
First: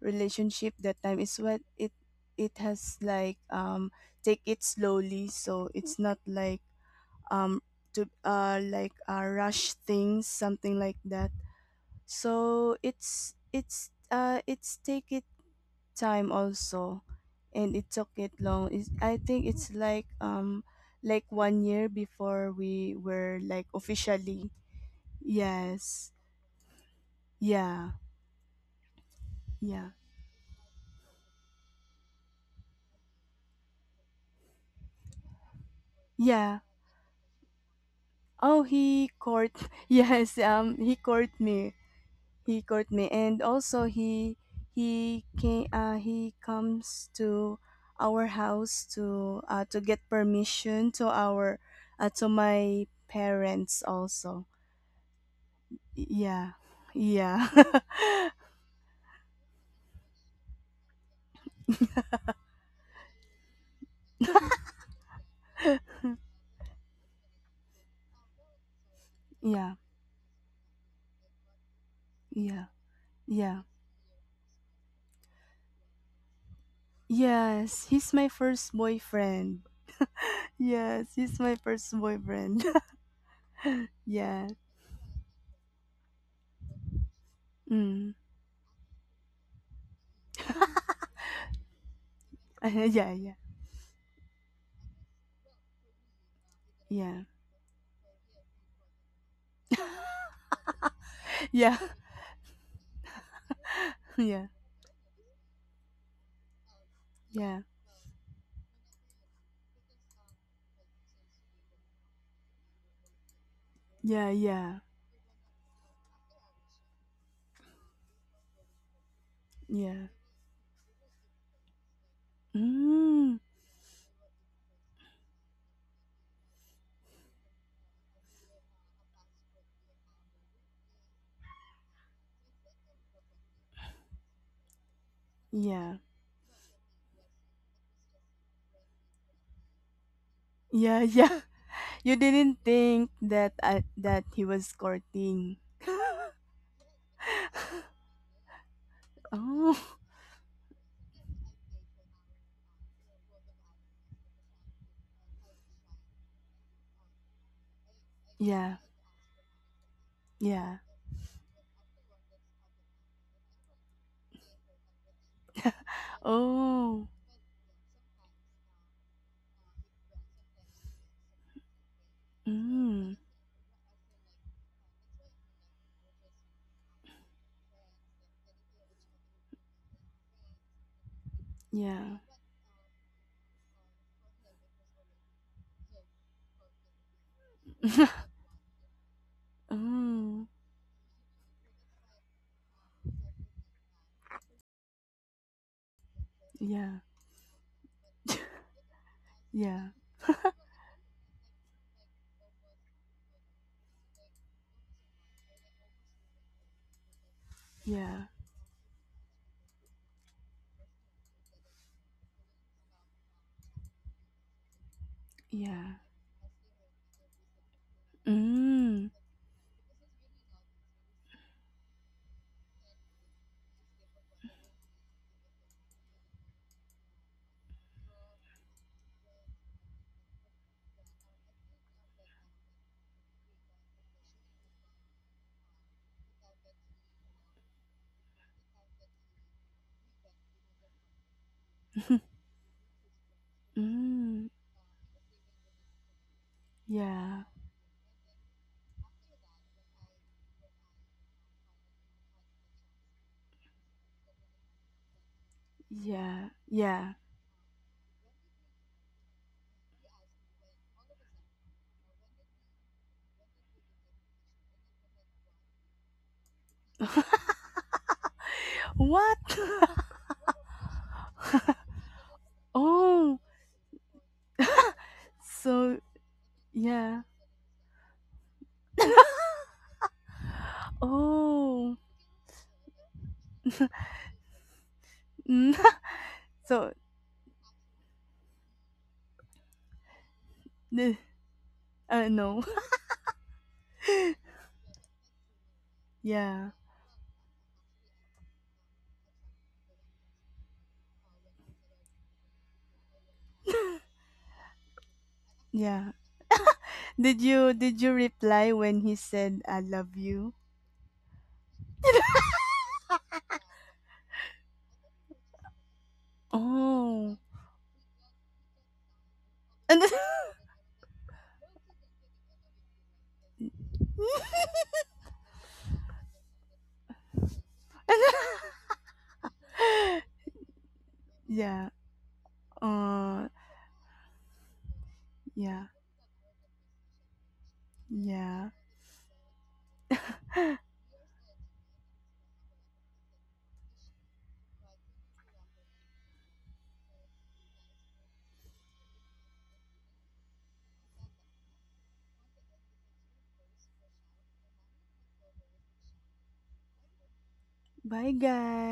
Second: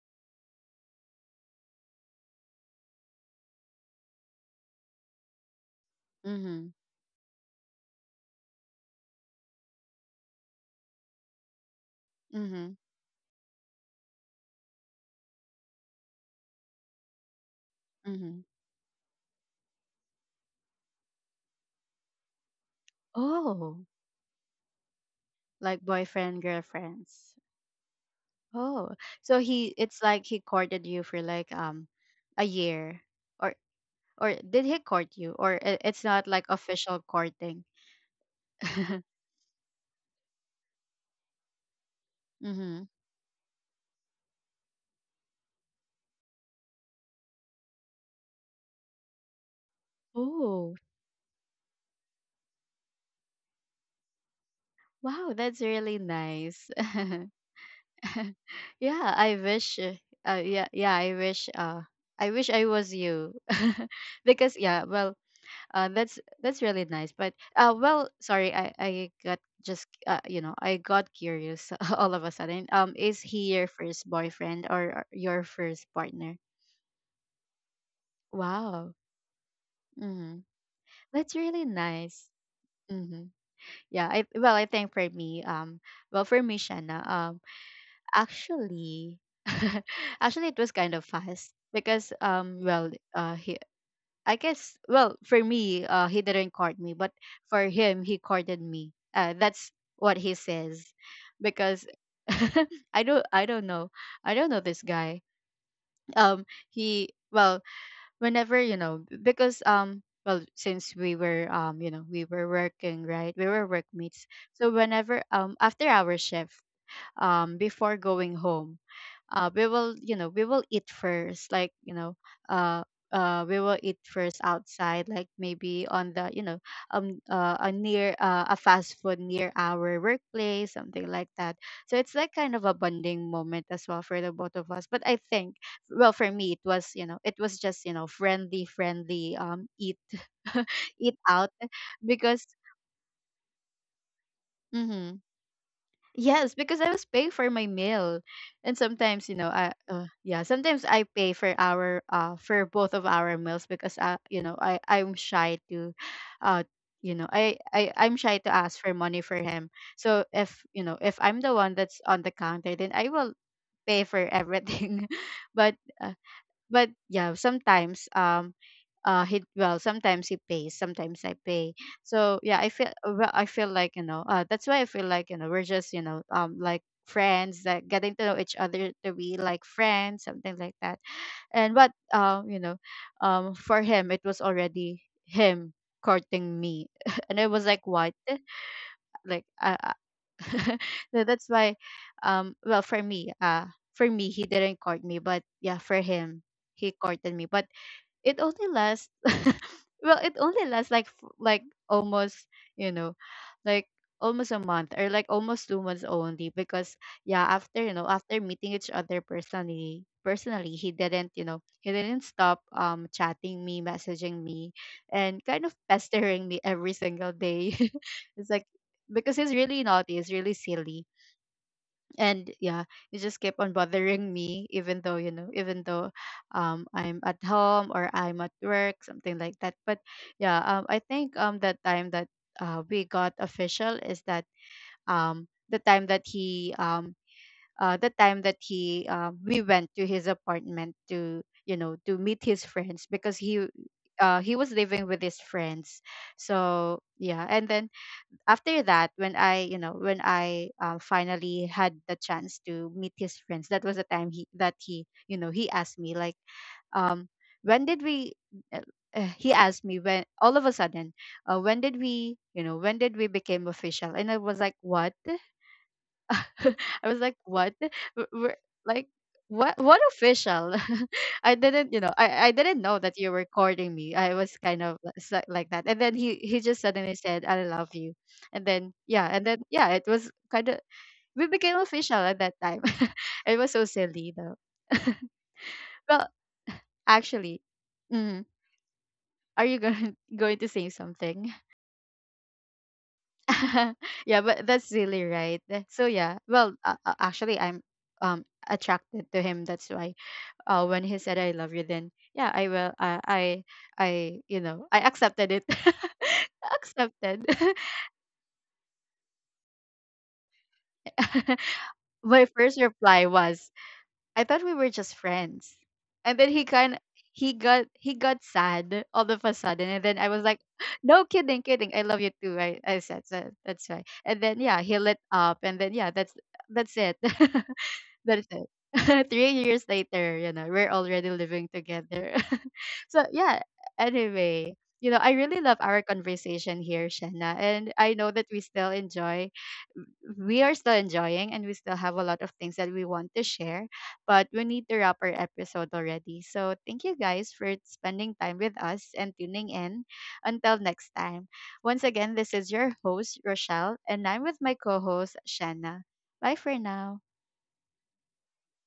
B: relationship that time is what it has like take it slowly, so it's not like
A: mm-hmm,
B: um to like rush things, something like that.
A: mm-hmm,
B: So it's take it time also, and it took it
A: mm-hmm.
B: long. It's, I think it's like one year before we were like
A: Oh,
B: officially,
A: like
B: yes,
A: boyfriend, girlfriends.
B: yeah,
A: Oh, so he,
B: yeah.
A: it's like he courted you for like a year or? Or did he court you? Or it's not like
B: Yeah.
A: official courting?
B: Oh, he court, yes, he court me. He
A: Mm-hmm.
B: court me, and also he came he comes to our house to get
A: Oh,
B: permission to our to my parents also.
A: wow, that's really
B: Yeah,
A: nice.
B: yeah.
A: Yeah, I wish. Yeah, yeah, I wish. I wish I was you, because yeah, that's really nice. But well, sorry, I got
B: Yeah,
A: just you know, I got curious all of a
B: yeah,
A: sudden. Is
B: yeah.
A: he your first boyfriend or your first partner?
B: Yes, he's my first
A: Wow.
B: boyfriend.
A: Mm-hmm.
B: Yes, he's
A: That's
B: my
A: really
B: first
A: nice.
B: boyfriend.
A: Mm-hmm. Yeah, I
B: yeah.
A: well, I think for me, well, for me, Shanna,
B: Mm.
A: actually, actually, it was kind of fast because,
B: yeah, yeah,
A: I guess, well, for me, he didn't court me, but
B: yeah,
A: for him, he courted me. That's what he says,
B: yeah,
A: because I don't, I don't know, I
B: yeah,
A: don't know this guy. Um, he,
B: yeah,
A: well, whenever you know because well since we were we were working, right? We were
B: yeah,
A: workmates. So
B: yeah,
A: whenever, after our shift, before going home, we will,
B: yeah.
A: we will eat first, uh
B: Mm.
A: we will eat first outside, like maybe on the, a near, a fast food near our workplace, something like that. So it's like kind of a bonding moment as well for the both of us, but I think,
B: Yeah,
A: well, for me, it was, it was just, friendly, eat
B: yeah,
A: eat
B: yeah.
A: out,
B: You
A: because
B: didn't think that that he was
A: mhm,
B: courting.
A: yes, because I was paying for my meal, and sometimes, I,
B: Oh,
A: yeah, sometimes I pay for our, for both of our meals, because I, I'm shy to, uh I'm shy to
B: yeah,
A: ask for money for him. So if
B: yeah.
A: you know if I'm the one that's on the counter, then I will pay for everything, but uh, but
B: Oh,
A: yeah, sometimes he, well, sometimes he pays, sometimes I pay. So yeah, I feel,
B: mm,
A: well, I feel like, that's why I feel like, we're just, like friends, like getting to know each other, to be like friends, something like that. and but
B: yeah.
A: um you know um for him, it was already him courting me, and I was like, what? Like
B: Oh.
A: so that's why, for me, for me, he didn't court me, but yeah, for him, he
B: Yeah,
A: courted me, but it only lasts
B: yeah,
A: well, it only lasts like like almost, you know like almost a month, or like almost 2 months only, because yeah, after,
B: yeah,
A: after meeting each other personally, personally he didn't, he didn't stop, chatting me, messaging me, and kind of
B: yeah.
A: pestering me every single day. It's like,
B: Mm.
A: because he's really naughty, he's really silly, and yeah, you just keep on bothering me, even though, even though, I'm at home or I'm at work, something like that. But yeah, I think, the time that we got official is that, the time that he the time that he we went to his apartment to, to meet his friends, because
B: Mm.
A: he was living with his friends. So
B: Yeah.
A: yeah, and then after that, when I, when I finally had the chance to meet his friends, that was the time he that he, he asked me like,
B: Yeah. Yeah.
A: um when did we, uh, he asked me, when, all of a sudden, when did we, when did we became official? And I was like, what? I was like, what? We're, like,
B: What?
A: what? What official? I didn't, I didn't know that you
B: Oh,
A: were courting me. I was kind of like that,
B: so
A: and then he just suddenly
B: yeah.
A: said, "I love you," and then yeah, it was kind of, we became
B: Oh.
A: official at that time. It was so silly though.
B: Mm.
A: Well,
B: So
A: actually, mm, are you going going to say
B: the
A: something?
B: no.
A: Yeah, but that's silly, right? So yeah,
B: Yeah.
A: well, actually, I'm attracted to him. That's why, when he said I love you, then yeah, I will. I accepted it.
B: Yeah. Did
A: Accepted.
B: you, did you reply when he said I love you?
A: My first reply was, I thought we were just friends, and then
B: Oh.
A: he got, he got sad all of a sudden,
B: And
A: and then I was like, no kidding, kidding. I love you too. I said. So that's why, and then yeah, he lit up, and then yeah, that's it. That's it. 3 years later, you know, we're already living
B: yeah.
A: together. So
B: Uh
A: yeah, anyway, you know, I really love
B: yeah.
A: our conversation here, Shanna. And I know that
B: Yeah.
A: we are still enjoying and we still have a lot of things that we want to share, but we need to wrap our episode already. So thank you guys for spending time with us and tuning in. Until next time. Once again, this is your host, Rochelle, and I'm with my co host, Shanna. Bye for now.
B: Bye guys.